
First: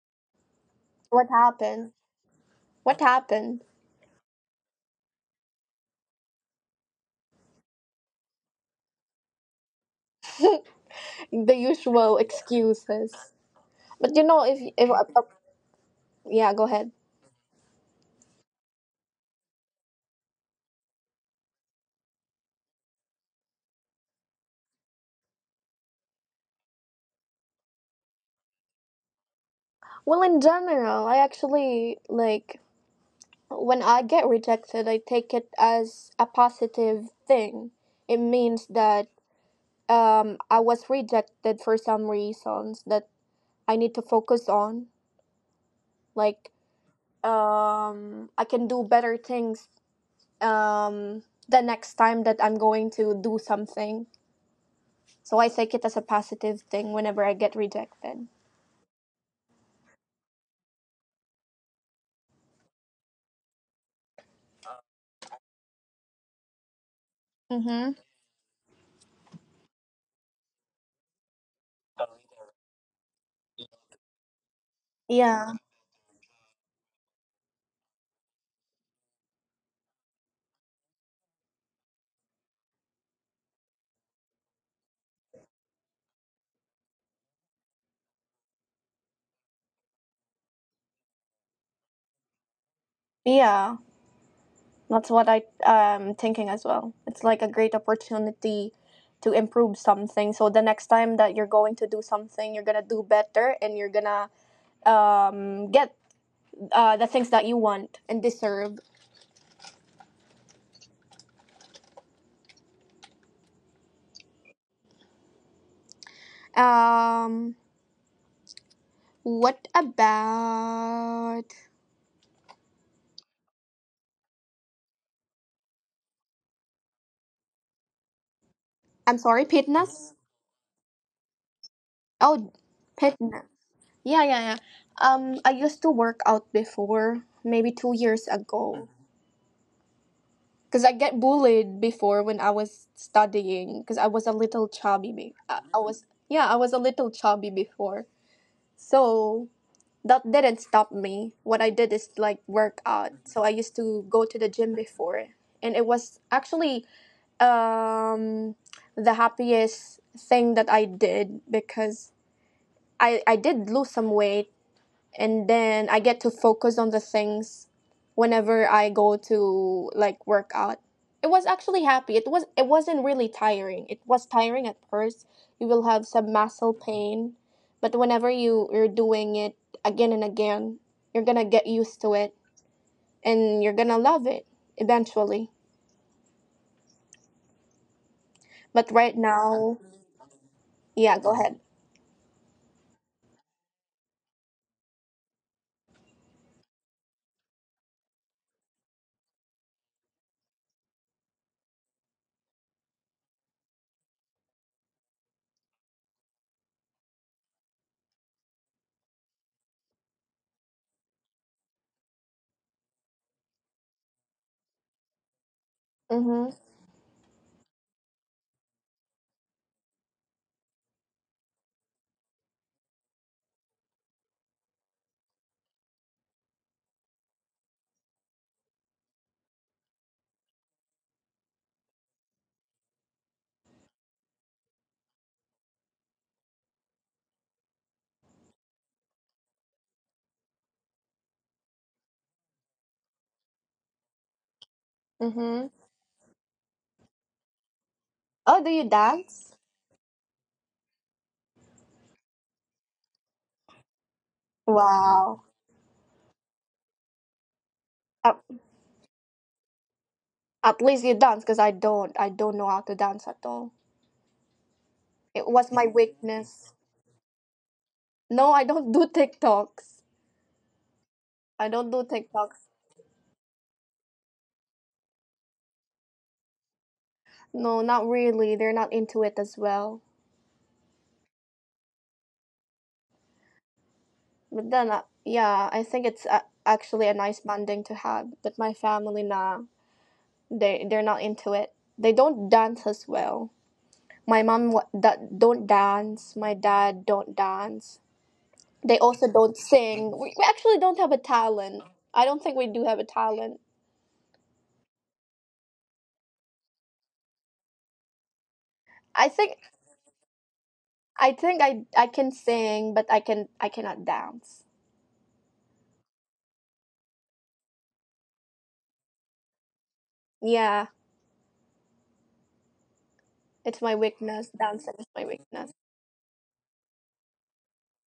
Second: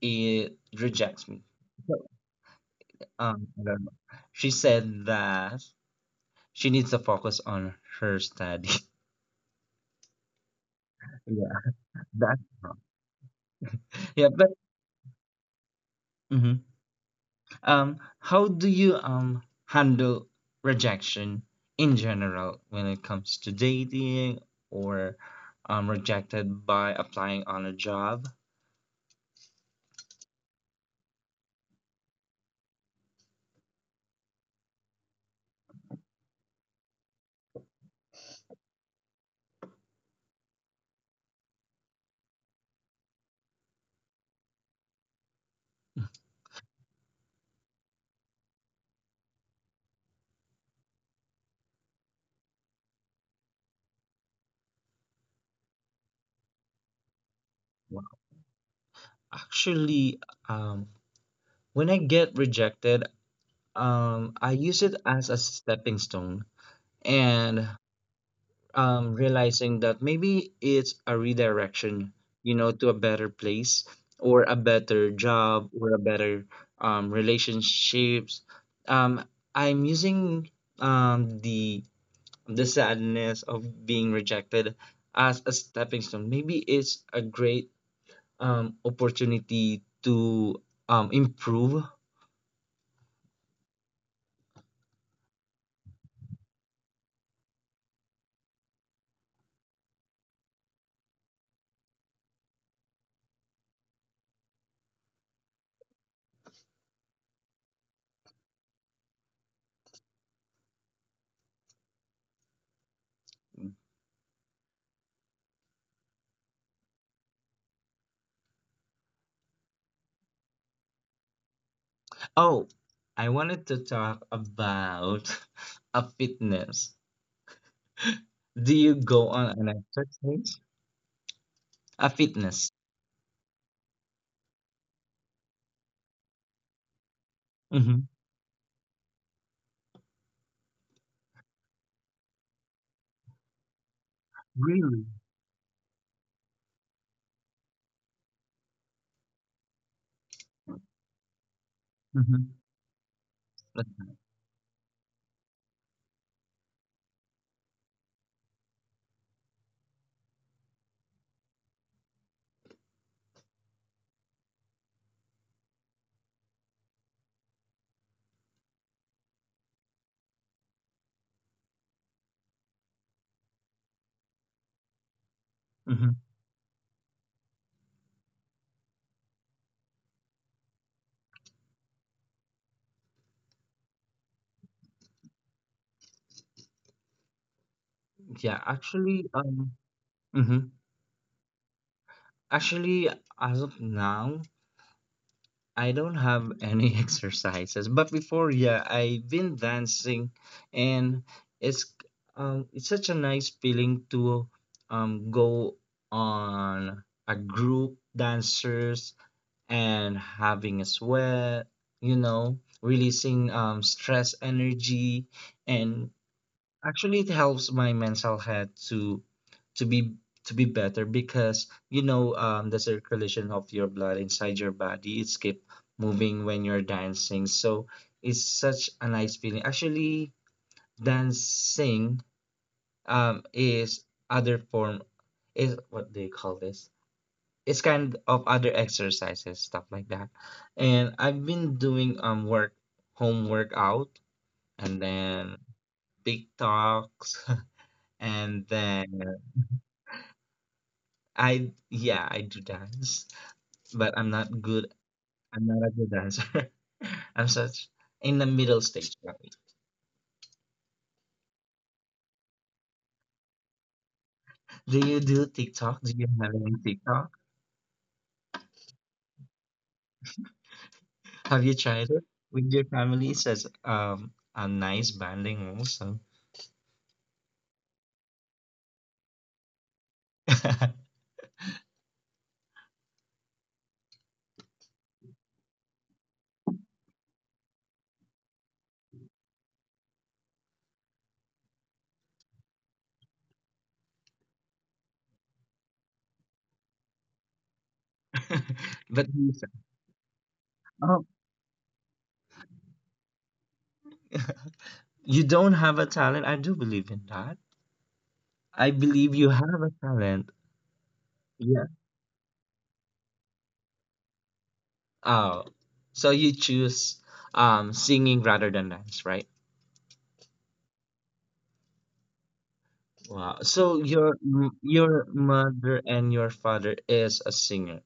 Speaker 2: it rejects
Speaker 1: What
Speaker 2: me.
Speaker 1: happened? What
Speaker 2: Um,
Speaker 1: happened?
Speaker 2: I don't know. She said that she needs to focus on her study.
Speaker 1: The
Speaker 2: Yeah,
Speaker 1: usual
Speaker 2: that's wrong.
Speaker 1: excuses. But you
Speaker 2: Yeah,
Speaker 1: know,
Speaker 2: but
Speaker 1: if if uh, uh, yeah, go
Speaker 2: mhm.
Speaker 1: ahead.
Speaker 2: Um, how do you, um handle rejection in general when it comes to dating or, um rejected by applying on a job?
Speaker 1: Well, in general, I actually like when I get rejected, I take it as a positive thing. It means that um I was rejected for some reasons that I need to focus on. Like um I can do better things um the next time that I'm going to do something. So I take it as a positive thing whenever I get
Speaker 2: Well,
Speaker 1: rejected.
Speaker 2: actually, um, when I get rejected, um, I use it as a stepping stone and,
Speaker 1: Mm-hmm.
Speaker 2: um, realizing that maybe it's a redirection, you know, to a better place or a better
Speaker 1: Yeah.
Speaker 2: job or a better, um, relationships. Um, I'm using, um, the the sadness of being rejected as a stepping stone. Maybe it's a great, um, opportunity to, um, improve.
Speaker 1: Yeah. That's what I um, thinking as well. It's like a great opportunity to improve something. So the next time that you're going to do something, you're going to do better and you're going to um, get uh, the things that you want and deserve. Um, what about.
Speaker 2: Oh, I wanted to talk about a fitness. Do you
Speaker 1: I'm
Speaker 2: go
Speaker 1: sorry,
Speaker 2: on an
Speaker 1: Pitness?
Speaker 2: exercise? A
Speaker 1: Oh,
Speaker 2: fitness.
Speaker 1: Pitness. Yeah, yeah, yeah. Um, I used to work out before, maybe
Speaker 2: Mm-hmm.
Speaker 1: two years ago, because I get bullied before when I was studying, because I was a little
Speaker 2: Really?
Speaker 1: chubby. Be- I, I was yeah, I was a little chubby before, so that didn't stop me. What I did is like
Speaker 2: Mm-hmm.
Speaker 1: work out. So I used to go to the gym before, and it was actually um the happiest thing that I did because I I did lose some weight and then I get to focus on the things whenever I go to like work out. It was actually happy. It was it wasn't really tiring. It was tiring at first. You will have some
Speaker 2: Hmm.
Speaker 1: muscle pain, but whenever you you're doing it again and again, you're gonna get used to it and you're gonna love it eventually.
Speaker 2: Yeah,
Speaker 1: But right
Speaker 2: actually, um,
Speaker 1: now,
Speaker 2: mhm.
Speaker 1: yeah, go ahead.
Speaker 2: Actually, as of now, I don't have any exercises. But before, yeah, I've been dancing, and it's um, it's such a nice feeling to um go on a group dancers and having a sweat, you know, releasing um, stress energy, and
Speaker 1: Mhm.
Speaker 2: actually it helps my mental health to to be to be better because you know um, the circulation of your blood inside your body it's keep moving when you're dancing, so it's such a nice feeling. Actually, dancing um, is other form is what they call this it's kind of other exercises stuff like that, and I've been doing um work home workout, and then
Speaker 1: Mhm.
Speaker 2: tiktoks. And
Speaker 1: Oh, do you
Speaker 2: then
Speaker 1: dance?
Speaker 2: i, yeah, I do dance, but I'm not good.
Speaker 1: Wow.
Speaker 2: I'm not a good dancer. I'm such in the
Speaker 1: At,
Speaker 2: middle stage, right?
Speaker 1: at least you dance, because I don't. I don't know how to dance at all.
Speaker 2: Do you do
Speaker 1: It was
Speaker 2: tiktok?
Speaker 1: my
Speaker 2: Do you have any
Speaker 1: weakness.
Speaker 2: tiktok?
Speaker 1: No, I don't do TikToks.
Speaker 2: Have
Speaker 1: I
Speaker 2: you
Speaker 1: don't do
Speaker 2: tried it
Speaker 1: TikTok.
Speaker 2: with your family? It says um a nice banding also.
Speaker 1: No, not really. They're not into it as well. But then, uh, yeah, I think it's a- actually a nice bonding to have. But my family, nah, they they're not into it. They don't dance as well. My mom wa- da- don't dance. My dad don't dance. They
Speaker 2: But
Speaker 1: also don't sing. We, we actually don't have a
Speaker 2: oh.
Speaker 1: talent. I don't think we do have a talent.
Speaker 2: You don't have a talent. I do believe in that. I
Speaker 1: I
Speaker 2: believe you
Speaker 1: think
Speaker 2: have a talent.
Speaker 1: I think
Speaker 2: Yeah.
Speaker 1: I I can sing, but I can I cannot dance.
Speaker 2: Oh, so you choose um singing rather than dance, right?
Speaker 1: Yeah,
Speaker 2: Wow.
Speaker 1: it's my
Speaker 2: So your
Speaker 1: weakness.
Speaker 2: m-
Speaker 1: Dancing is my
Speaker 2: your
Speaker 1: weakness.
Speaker 2: mother and your father is a singer.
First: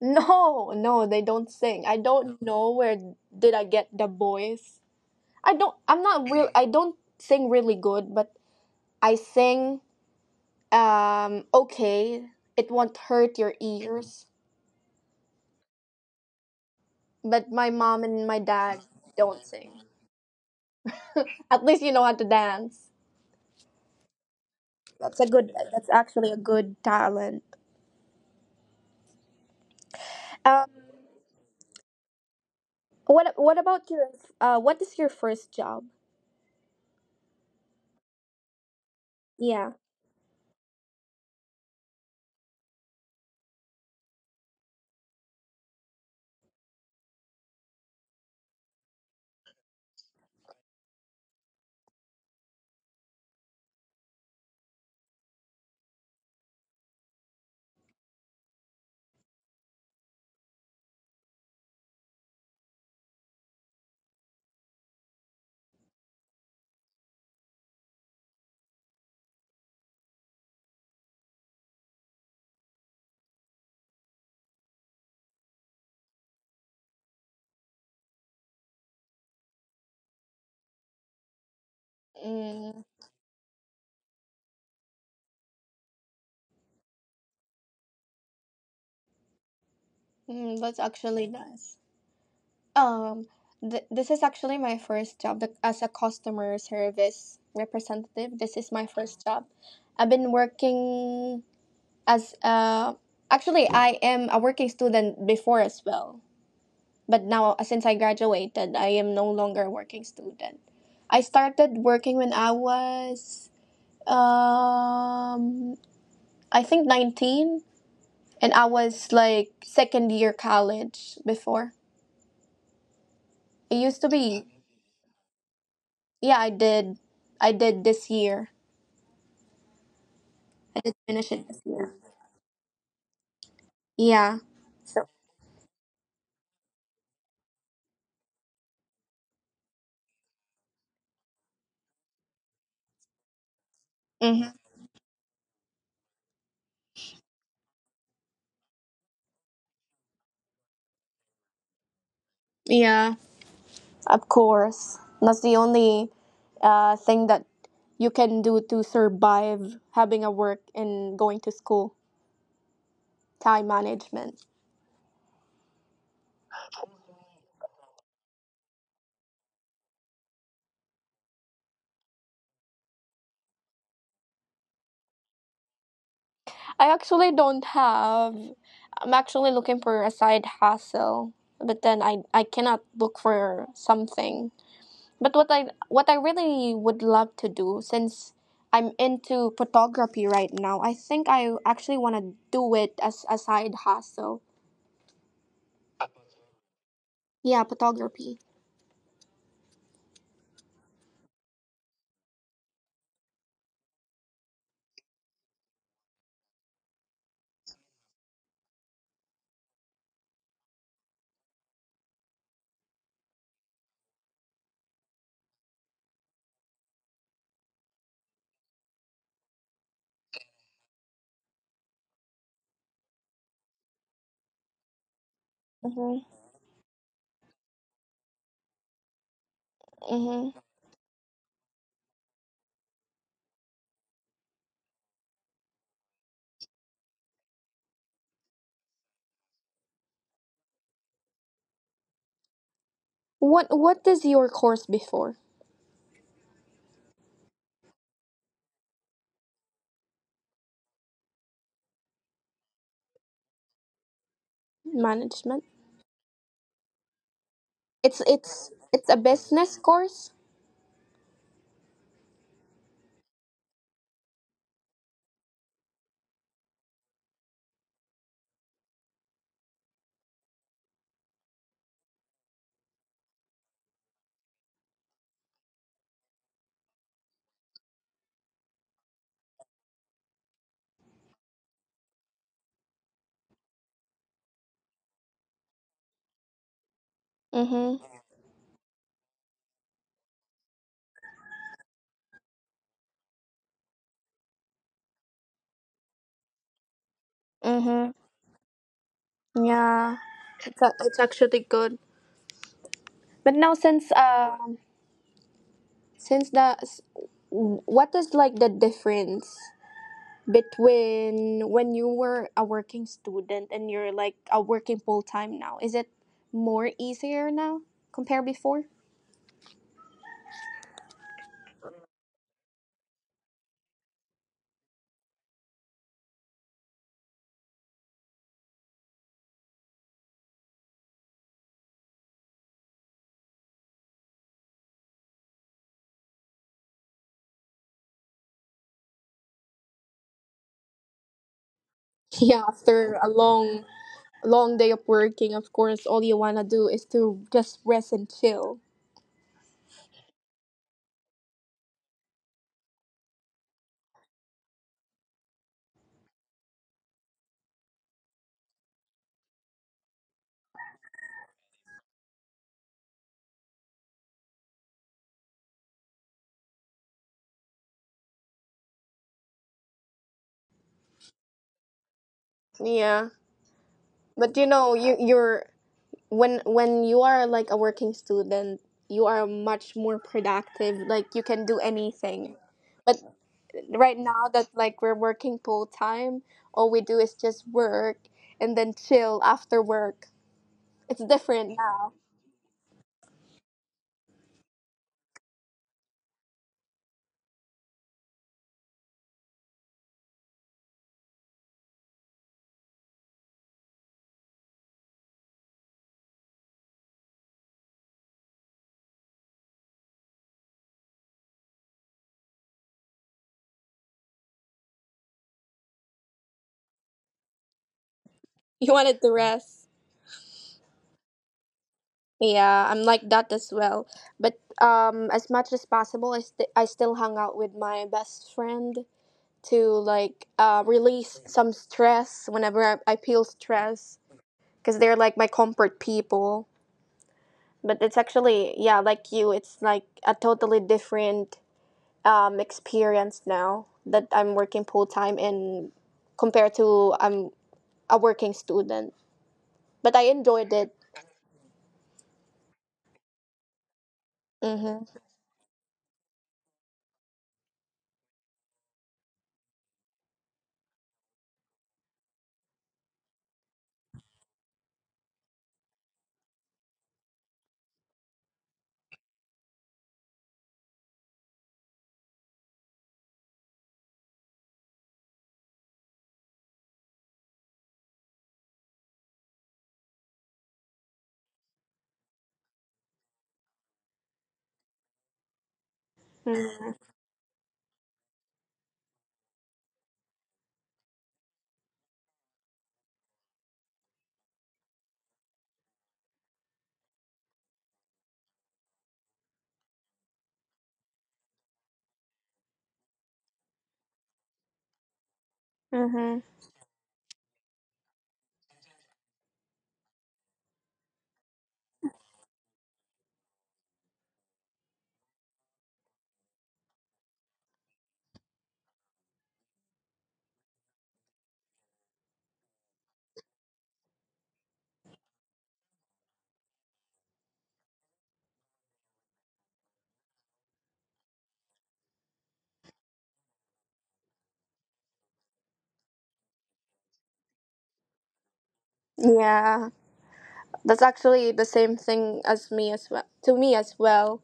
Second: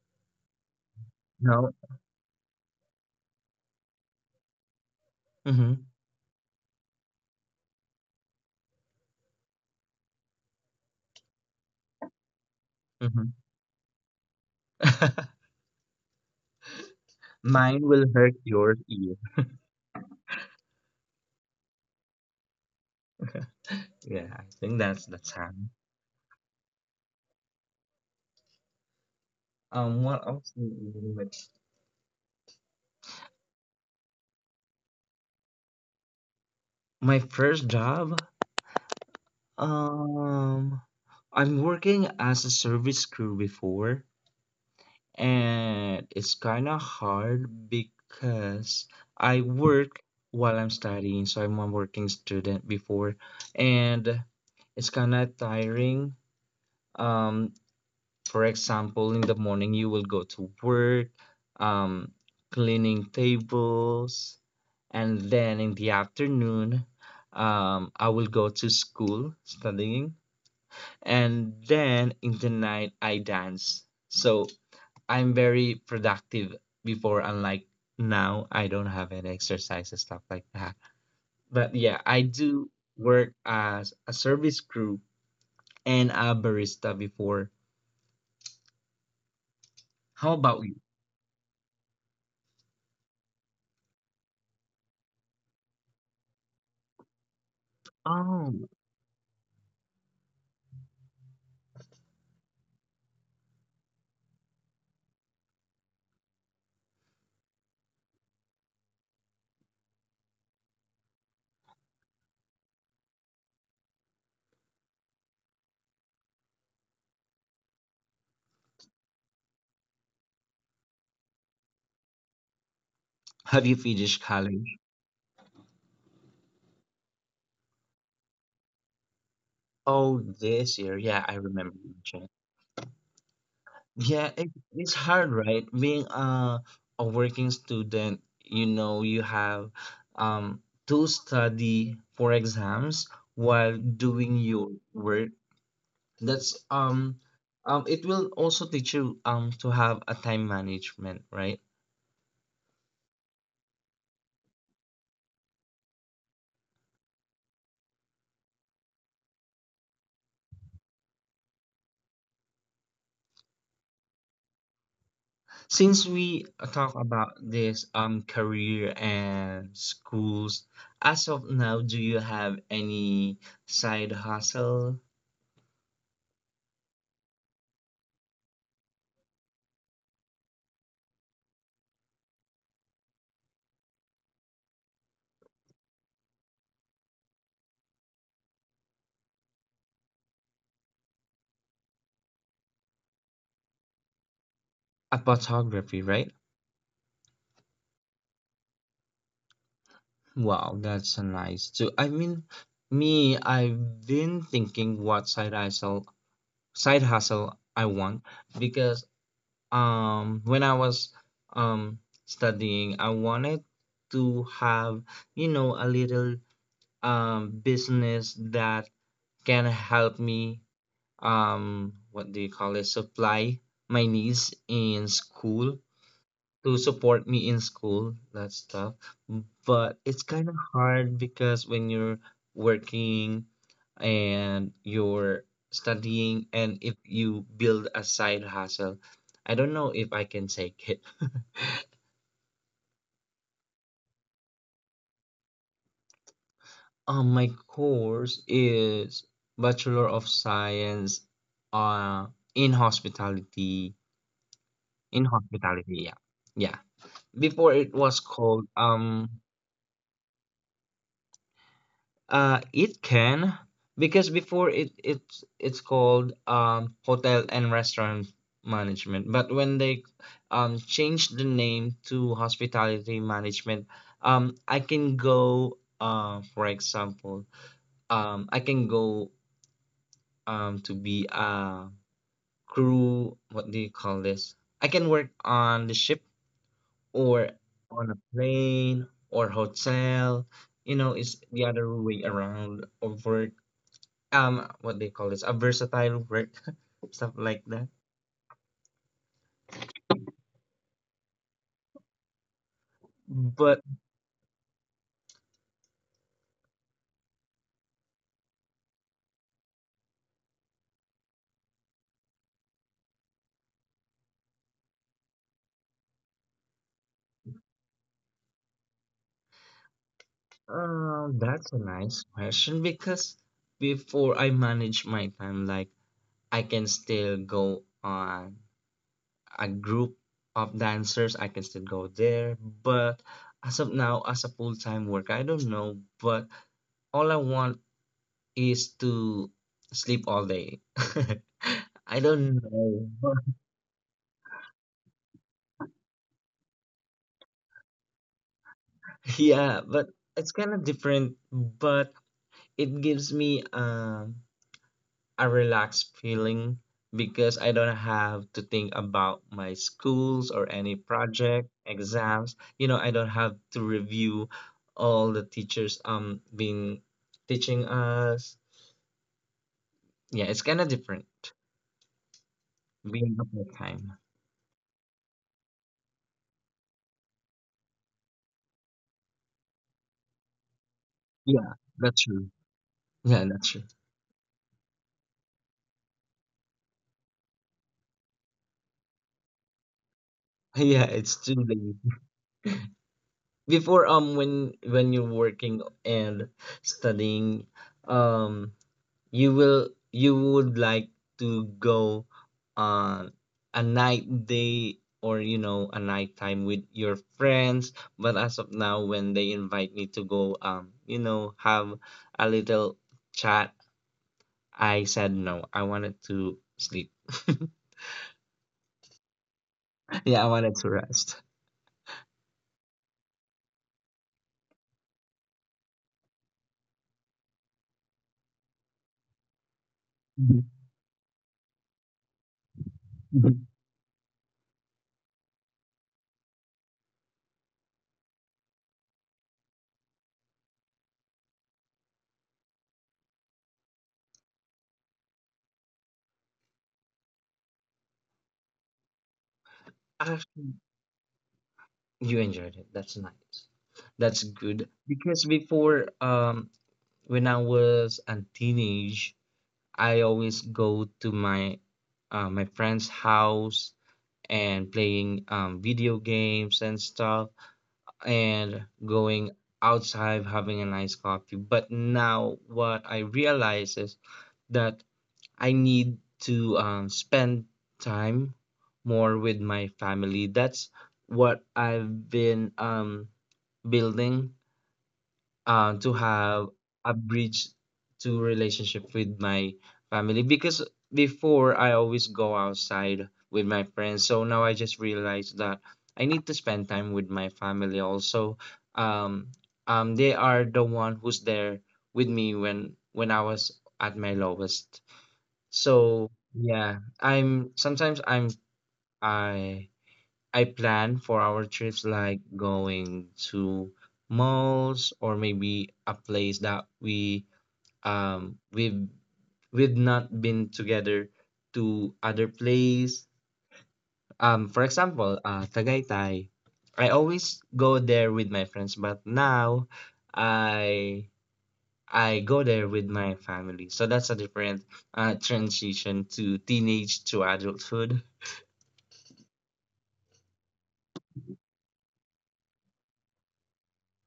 Speaker 1: No, no, they don't
Speaker 2: No.
Speaker 1: sing. I don't know where did I get the voice. I don't
Speaker 2: Mm-hmm.
Speaker 1: I'm not real I don't sing really good, but I sing um okay. It won't
Speaker 2: Mm-hmm.
Speaker 1: hurt your ears. But my
Speaker 2: Mine will
Speaker 1: mom and
Speaker 2: hurt
Speaker 1: my
Speaker 2: yours
Speaker 1: dad
Speaker 2: ear.
Speaker 1: don't sing. At least you know how to dance.
Speaker 2: Yeah, I think that's the
Speaker 1: That's a good
Speaker 2: time.
Speaker 1: that's actually a good talent.
Speaker 2: Um, what else? Do
Speaker 1: Um
Speaker 2: you do with-
Speaker 1: what what about your uh what is your first job?
Speaker 2: My first job.
Speaker 1: Yeah.
Speaker 2: Um, I'm working as a service crew before, and it's kind of hard because I work while I'm studying, so I'm a working student before, and it's kind of tiring. Um, for example, in the morning you will go to work, um, cleaning tables, and then in the afternoon, um, I will go to school studying, and then in the night I dance. So I'm very productive before, unlike now, I don't have any exercise and stuff like that. But yeah, I do
Speaker 1: Mm,
Speaker 2: work as a service crew and a barista before. How
Speaker 1: mm,
Speaker 2: about
Speaker 1: that's
Speaker 2: you?
Speaker 1: actually nice. Um, th- this is actually my first job the- as a customer service representative. This is
Speaker 2: Oh,
Speaker 1: my first job. I've been working as uh actually I am a working student before as well. But now uh, since I graduated, I am no longer a working student. I started working when I was um I think nineteen, and I was like second year college before.
Speaker 2: have
Speaker 1: It
Speaker 2: you
Speaker 1: used to
Speaker 2: finished
Speaker 1: be.
Speaker 2: college?
Speaker 1: Yeah, I did. I did this year.
Speaker 2: Oh,
Speaker 1: I
Speaker 2: this
Speaker 1: did
Speaker 2: year. Yeah,
Speaker 1: finish
Speaker 2: I
Speaker 1: it this
Speaker 2: remember
Speaker 1: year.
Speaker 2: you mentioned. Yeah,
Speaker 1: Yeah.
Speaker 2: it, it's
Speaker 1: So.
Speaker 2: hard, right? Being a a working student, you know, you have um to study for exams while doing
Speaker 1: Hmm.
Speaker 2: your work. That's um um It will also teach you um to have a time management, right?
Speaker 1: Yeah. Of course. That's the only uh, thing that you can do to survive having a work and going to school. Time management.
Speaker 2: Since we talk about this um career and schools, as of now, do you have any side hustle?
Speaker 1: I actually don't have. I'm actually looking for a side hustle, but then I I cannot look for something. But what I what I really would love to do since I'm into photography right now, I think I actually want to do it as a side hustle.
Speaker 2: A photography, right?
Speaker 1: Yeah, photography.
Speaker 2: Wow, that's a nice too. I mean, me, I've been thinking what side hustle side hustle I want because um when I was um studying, I wanted to have, you know, a little um business that can help me, um what do you call it? Supply my needs in school,
Speaker 1: Mhm.
Speaker 2: to support me in school, that stuff. But it's
Speaker 1: Mhm.
Speaker 2: kind of hard because when you're working and you're studying and if you build a side hustle, I don't know if I can take it.
Speaker 1: What What is your course before
Speaker 2: Um, my course is Bachelor of Science, uh, in hospitality. In
Speaker 1: management?
Speaker 2: hospitality, yeah. Yeah. Before it
Speaker 1: It's
Speaker 2: was
Speaker 1: it's
Speaker 2: called
Speaker 1: it's a
Speaker 2: um
Speaker 1: business course.
Speaker 2: uh it can because before it it's it's called um hotel and restaurant management. But when they um changed the name to hospitality management, um, I can go, uh, for example, um, I can go um to be a crew, what do you call this, I can work on the ship or
Speaker 1: Mhm.
Speaker 2: on a plane or hotel, you know, it's the other way around of work, um what they call this, a versatile work. Stuff like that.
Speaker 1: Mhm. Yeah. It's a, it's actually good. But now
Speaker 2: But
Speaker 1: since um since the s- what is like the difference between when you were a working student and you're like a working full time now, is it more easier now compared before?
Speaker 2: um, that's a nice question because before I manage my time like I can still go on a group of dancers, I can still go there. But as of now, as a full time work, I don't know. But all I want is to sleep all day. I
Speaker 1: Yeah,
Speaker 2: don't
Speaker 1: after
Speaker 2: know,
Speaker 1: a
Speaker 2: but-
Speaker 1: long long day of working, of course all you want to do is to just rest and chill.
Speaker 2: Yeah, but it's kind of different, but it gives me um a relaxed feeling because I don't have to think about my schools or any project, exams. You know, I don't have to review all the teachers um being teaching us. Yeah, it's kind of different
Speaker 1: Yeah,
Speaker 2: being a part-time.
Speaker 1: but you know you you're when when you are like a working student, you are much more productive, like you can
Speaker 2: Yeah,
Speaker 1: do
Speaker 2: that's true.
Speaker 1: anything, but
Speaker 2: Yeah, that's true.
Speaker 1: right now that like we're working full time, all we do is just work and then chill after work.
Speaker 2: Yeah,
Speaker 1: It's
Speaker 2: it's too
Speaker 1: different
Speaker 2: late.
Speaker 1: now.
Speaker 2: Before, um when when you're working and studying, um you will you would like to go on a night day, or you know, a night time with your friends. But as of now, when they invite me to go, um, you know, have a little chat, I said no, I wanted to sleep.
Speaker 1: You wanted to rest.
Speaker 2: Yeah, I wanted to rest.
Speaker 1: Yeah, I'm like that as well. But um, as much as possible, I st- I still hung out with my best friend to like
Speaker 2: Mhm,
Speaker 1: uh, release some stress whenever I, I feel
Speaker 2: mhm.
Speaker 1: stress because they're like my comfort people. But it's actually yeah, like you, it's like a totally different um experience now that I'm working full time in compared to I'm a working student. But I enjoyed
Speaker 2: Actually,
Speaker 1: it.
Speaker 2: you enjoyed it, that's nice, that's good,
Speaker 1: Mhm.
Speaker 2: because before, um when I was a teenage, I always go to my uh, my friend's house and playing um, video games and stuff, and going outside having a nice coffee. But now what I realize is that I need to, um, spend time more with my family. That's what I've been, um, building, uh, to have
Speaker 1: Mhm.
Speaker 2: a bridge to relationship with my family, because before I always go outside with my friends. So now I just realized that I need to spend time with my family also. Um, um, they are the one who's there with me when when I was at my lowest. So
Speaker 1: Mhm.
Speaker 2: yeah, I'm sometimes I'm I I plan for our trips like going to malls or maybe a place that we um we've we've not been together to other place. Um, for example, uh, Tagaytay. I always go there with my friends, but now I I go there with my family. So that's a different, uh, transition to teenage to adulthood.
Speaker 1: Yeah, that's actually the same thing as me as well. To me as well.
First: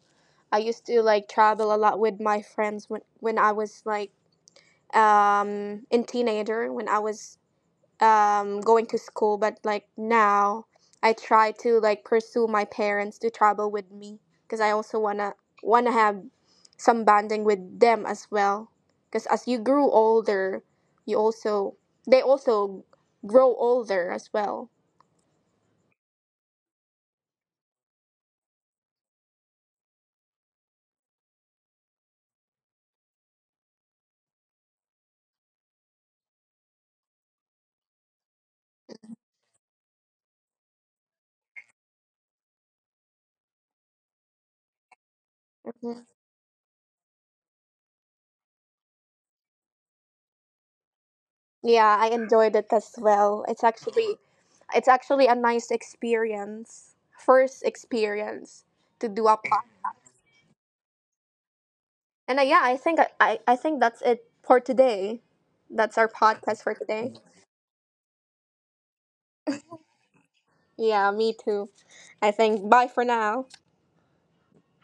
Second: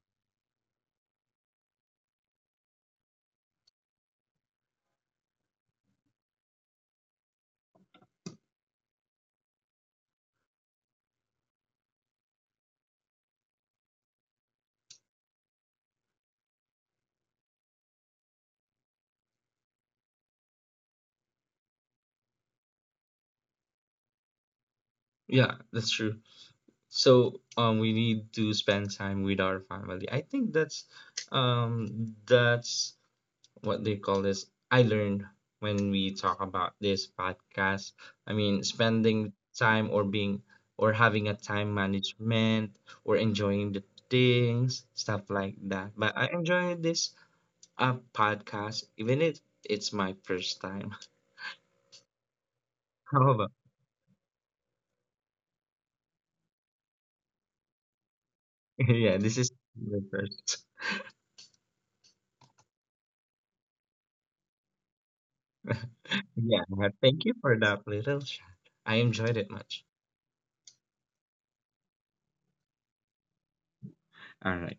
Speaker 1: I used to like travel a lot with my friends when when I was like um in teenager when I was um going to school, but like now I try to like pursue my parents to travel with me because I also wanna wanna have some bonding with them as well, because as you grew older, you also they also grow older as well.
Speaker 2: Yeah, that's true. So um, we need to spend time with our family. I think that's, um that's what they call this, I learned when we talk about this podcast. I mean spending time, or being, or having a time management, or enjoying the things, stuff like that.
Speaker 1: Mhm.
Speaker 2: But I enjoy this uh, podcast, even if it's my first time.
Speaker 1: Yeah, I enjoyed it as well.
Speaker 2: However.
Speaker 1: It's actually it's actually a nice experience, first experience to
Speaker 2: Yeah,
Speaker 1: do a
Speaker 2: this is
Speaker 1: podcast.
Speaker 2: the first.
Speaker 1: And uh, yeah, I think I, I I think that's it for today. That's our podcast
Speaker 2: Yeah,
Speaker 1: for today.
Speaker 2: thank you for that little chat. I enjoyed it much.
Speaker 1: Yeah, me too. I think bye for now.
Speaker 2: All right.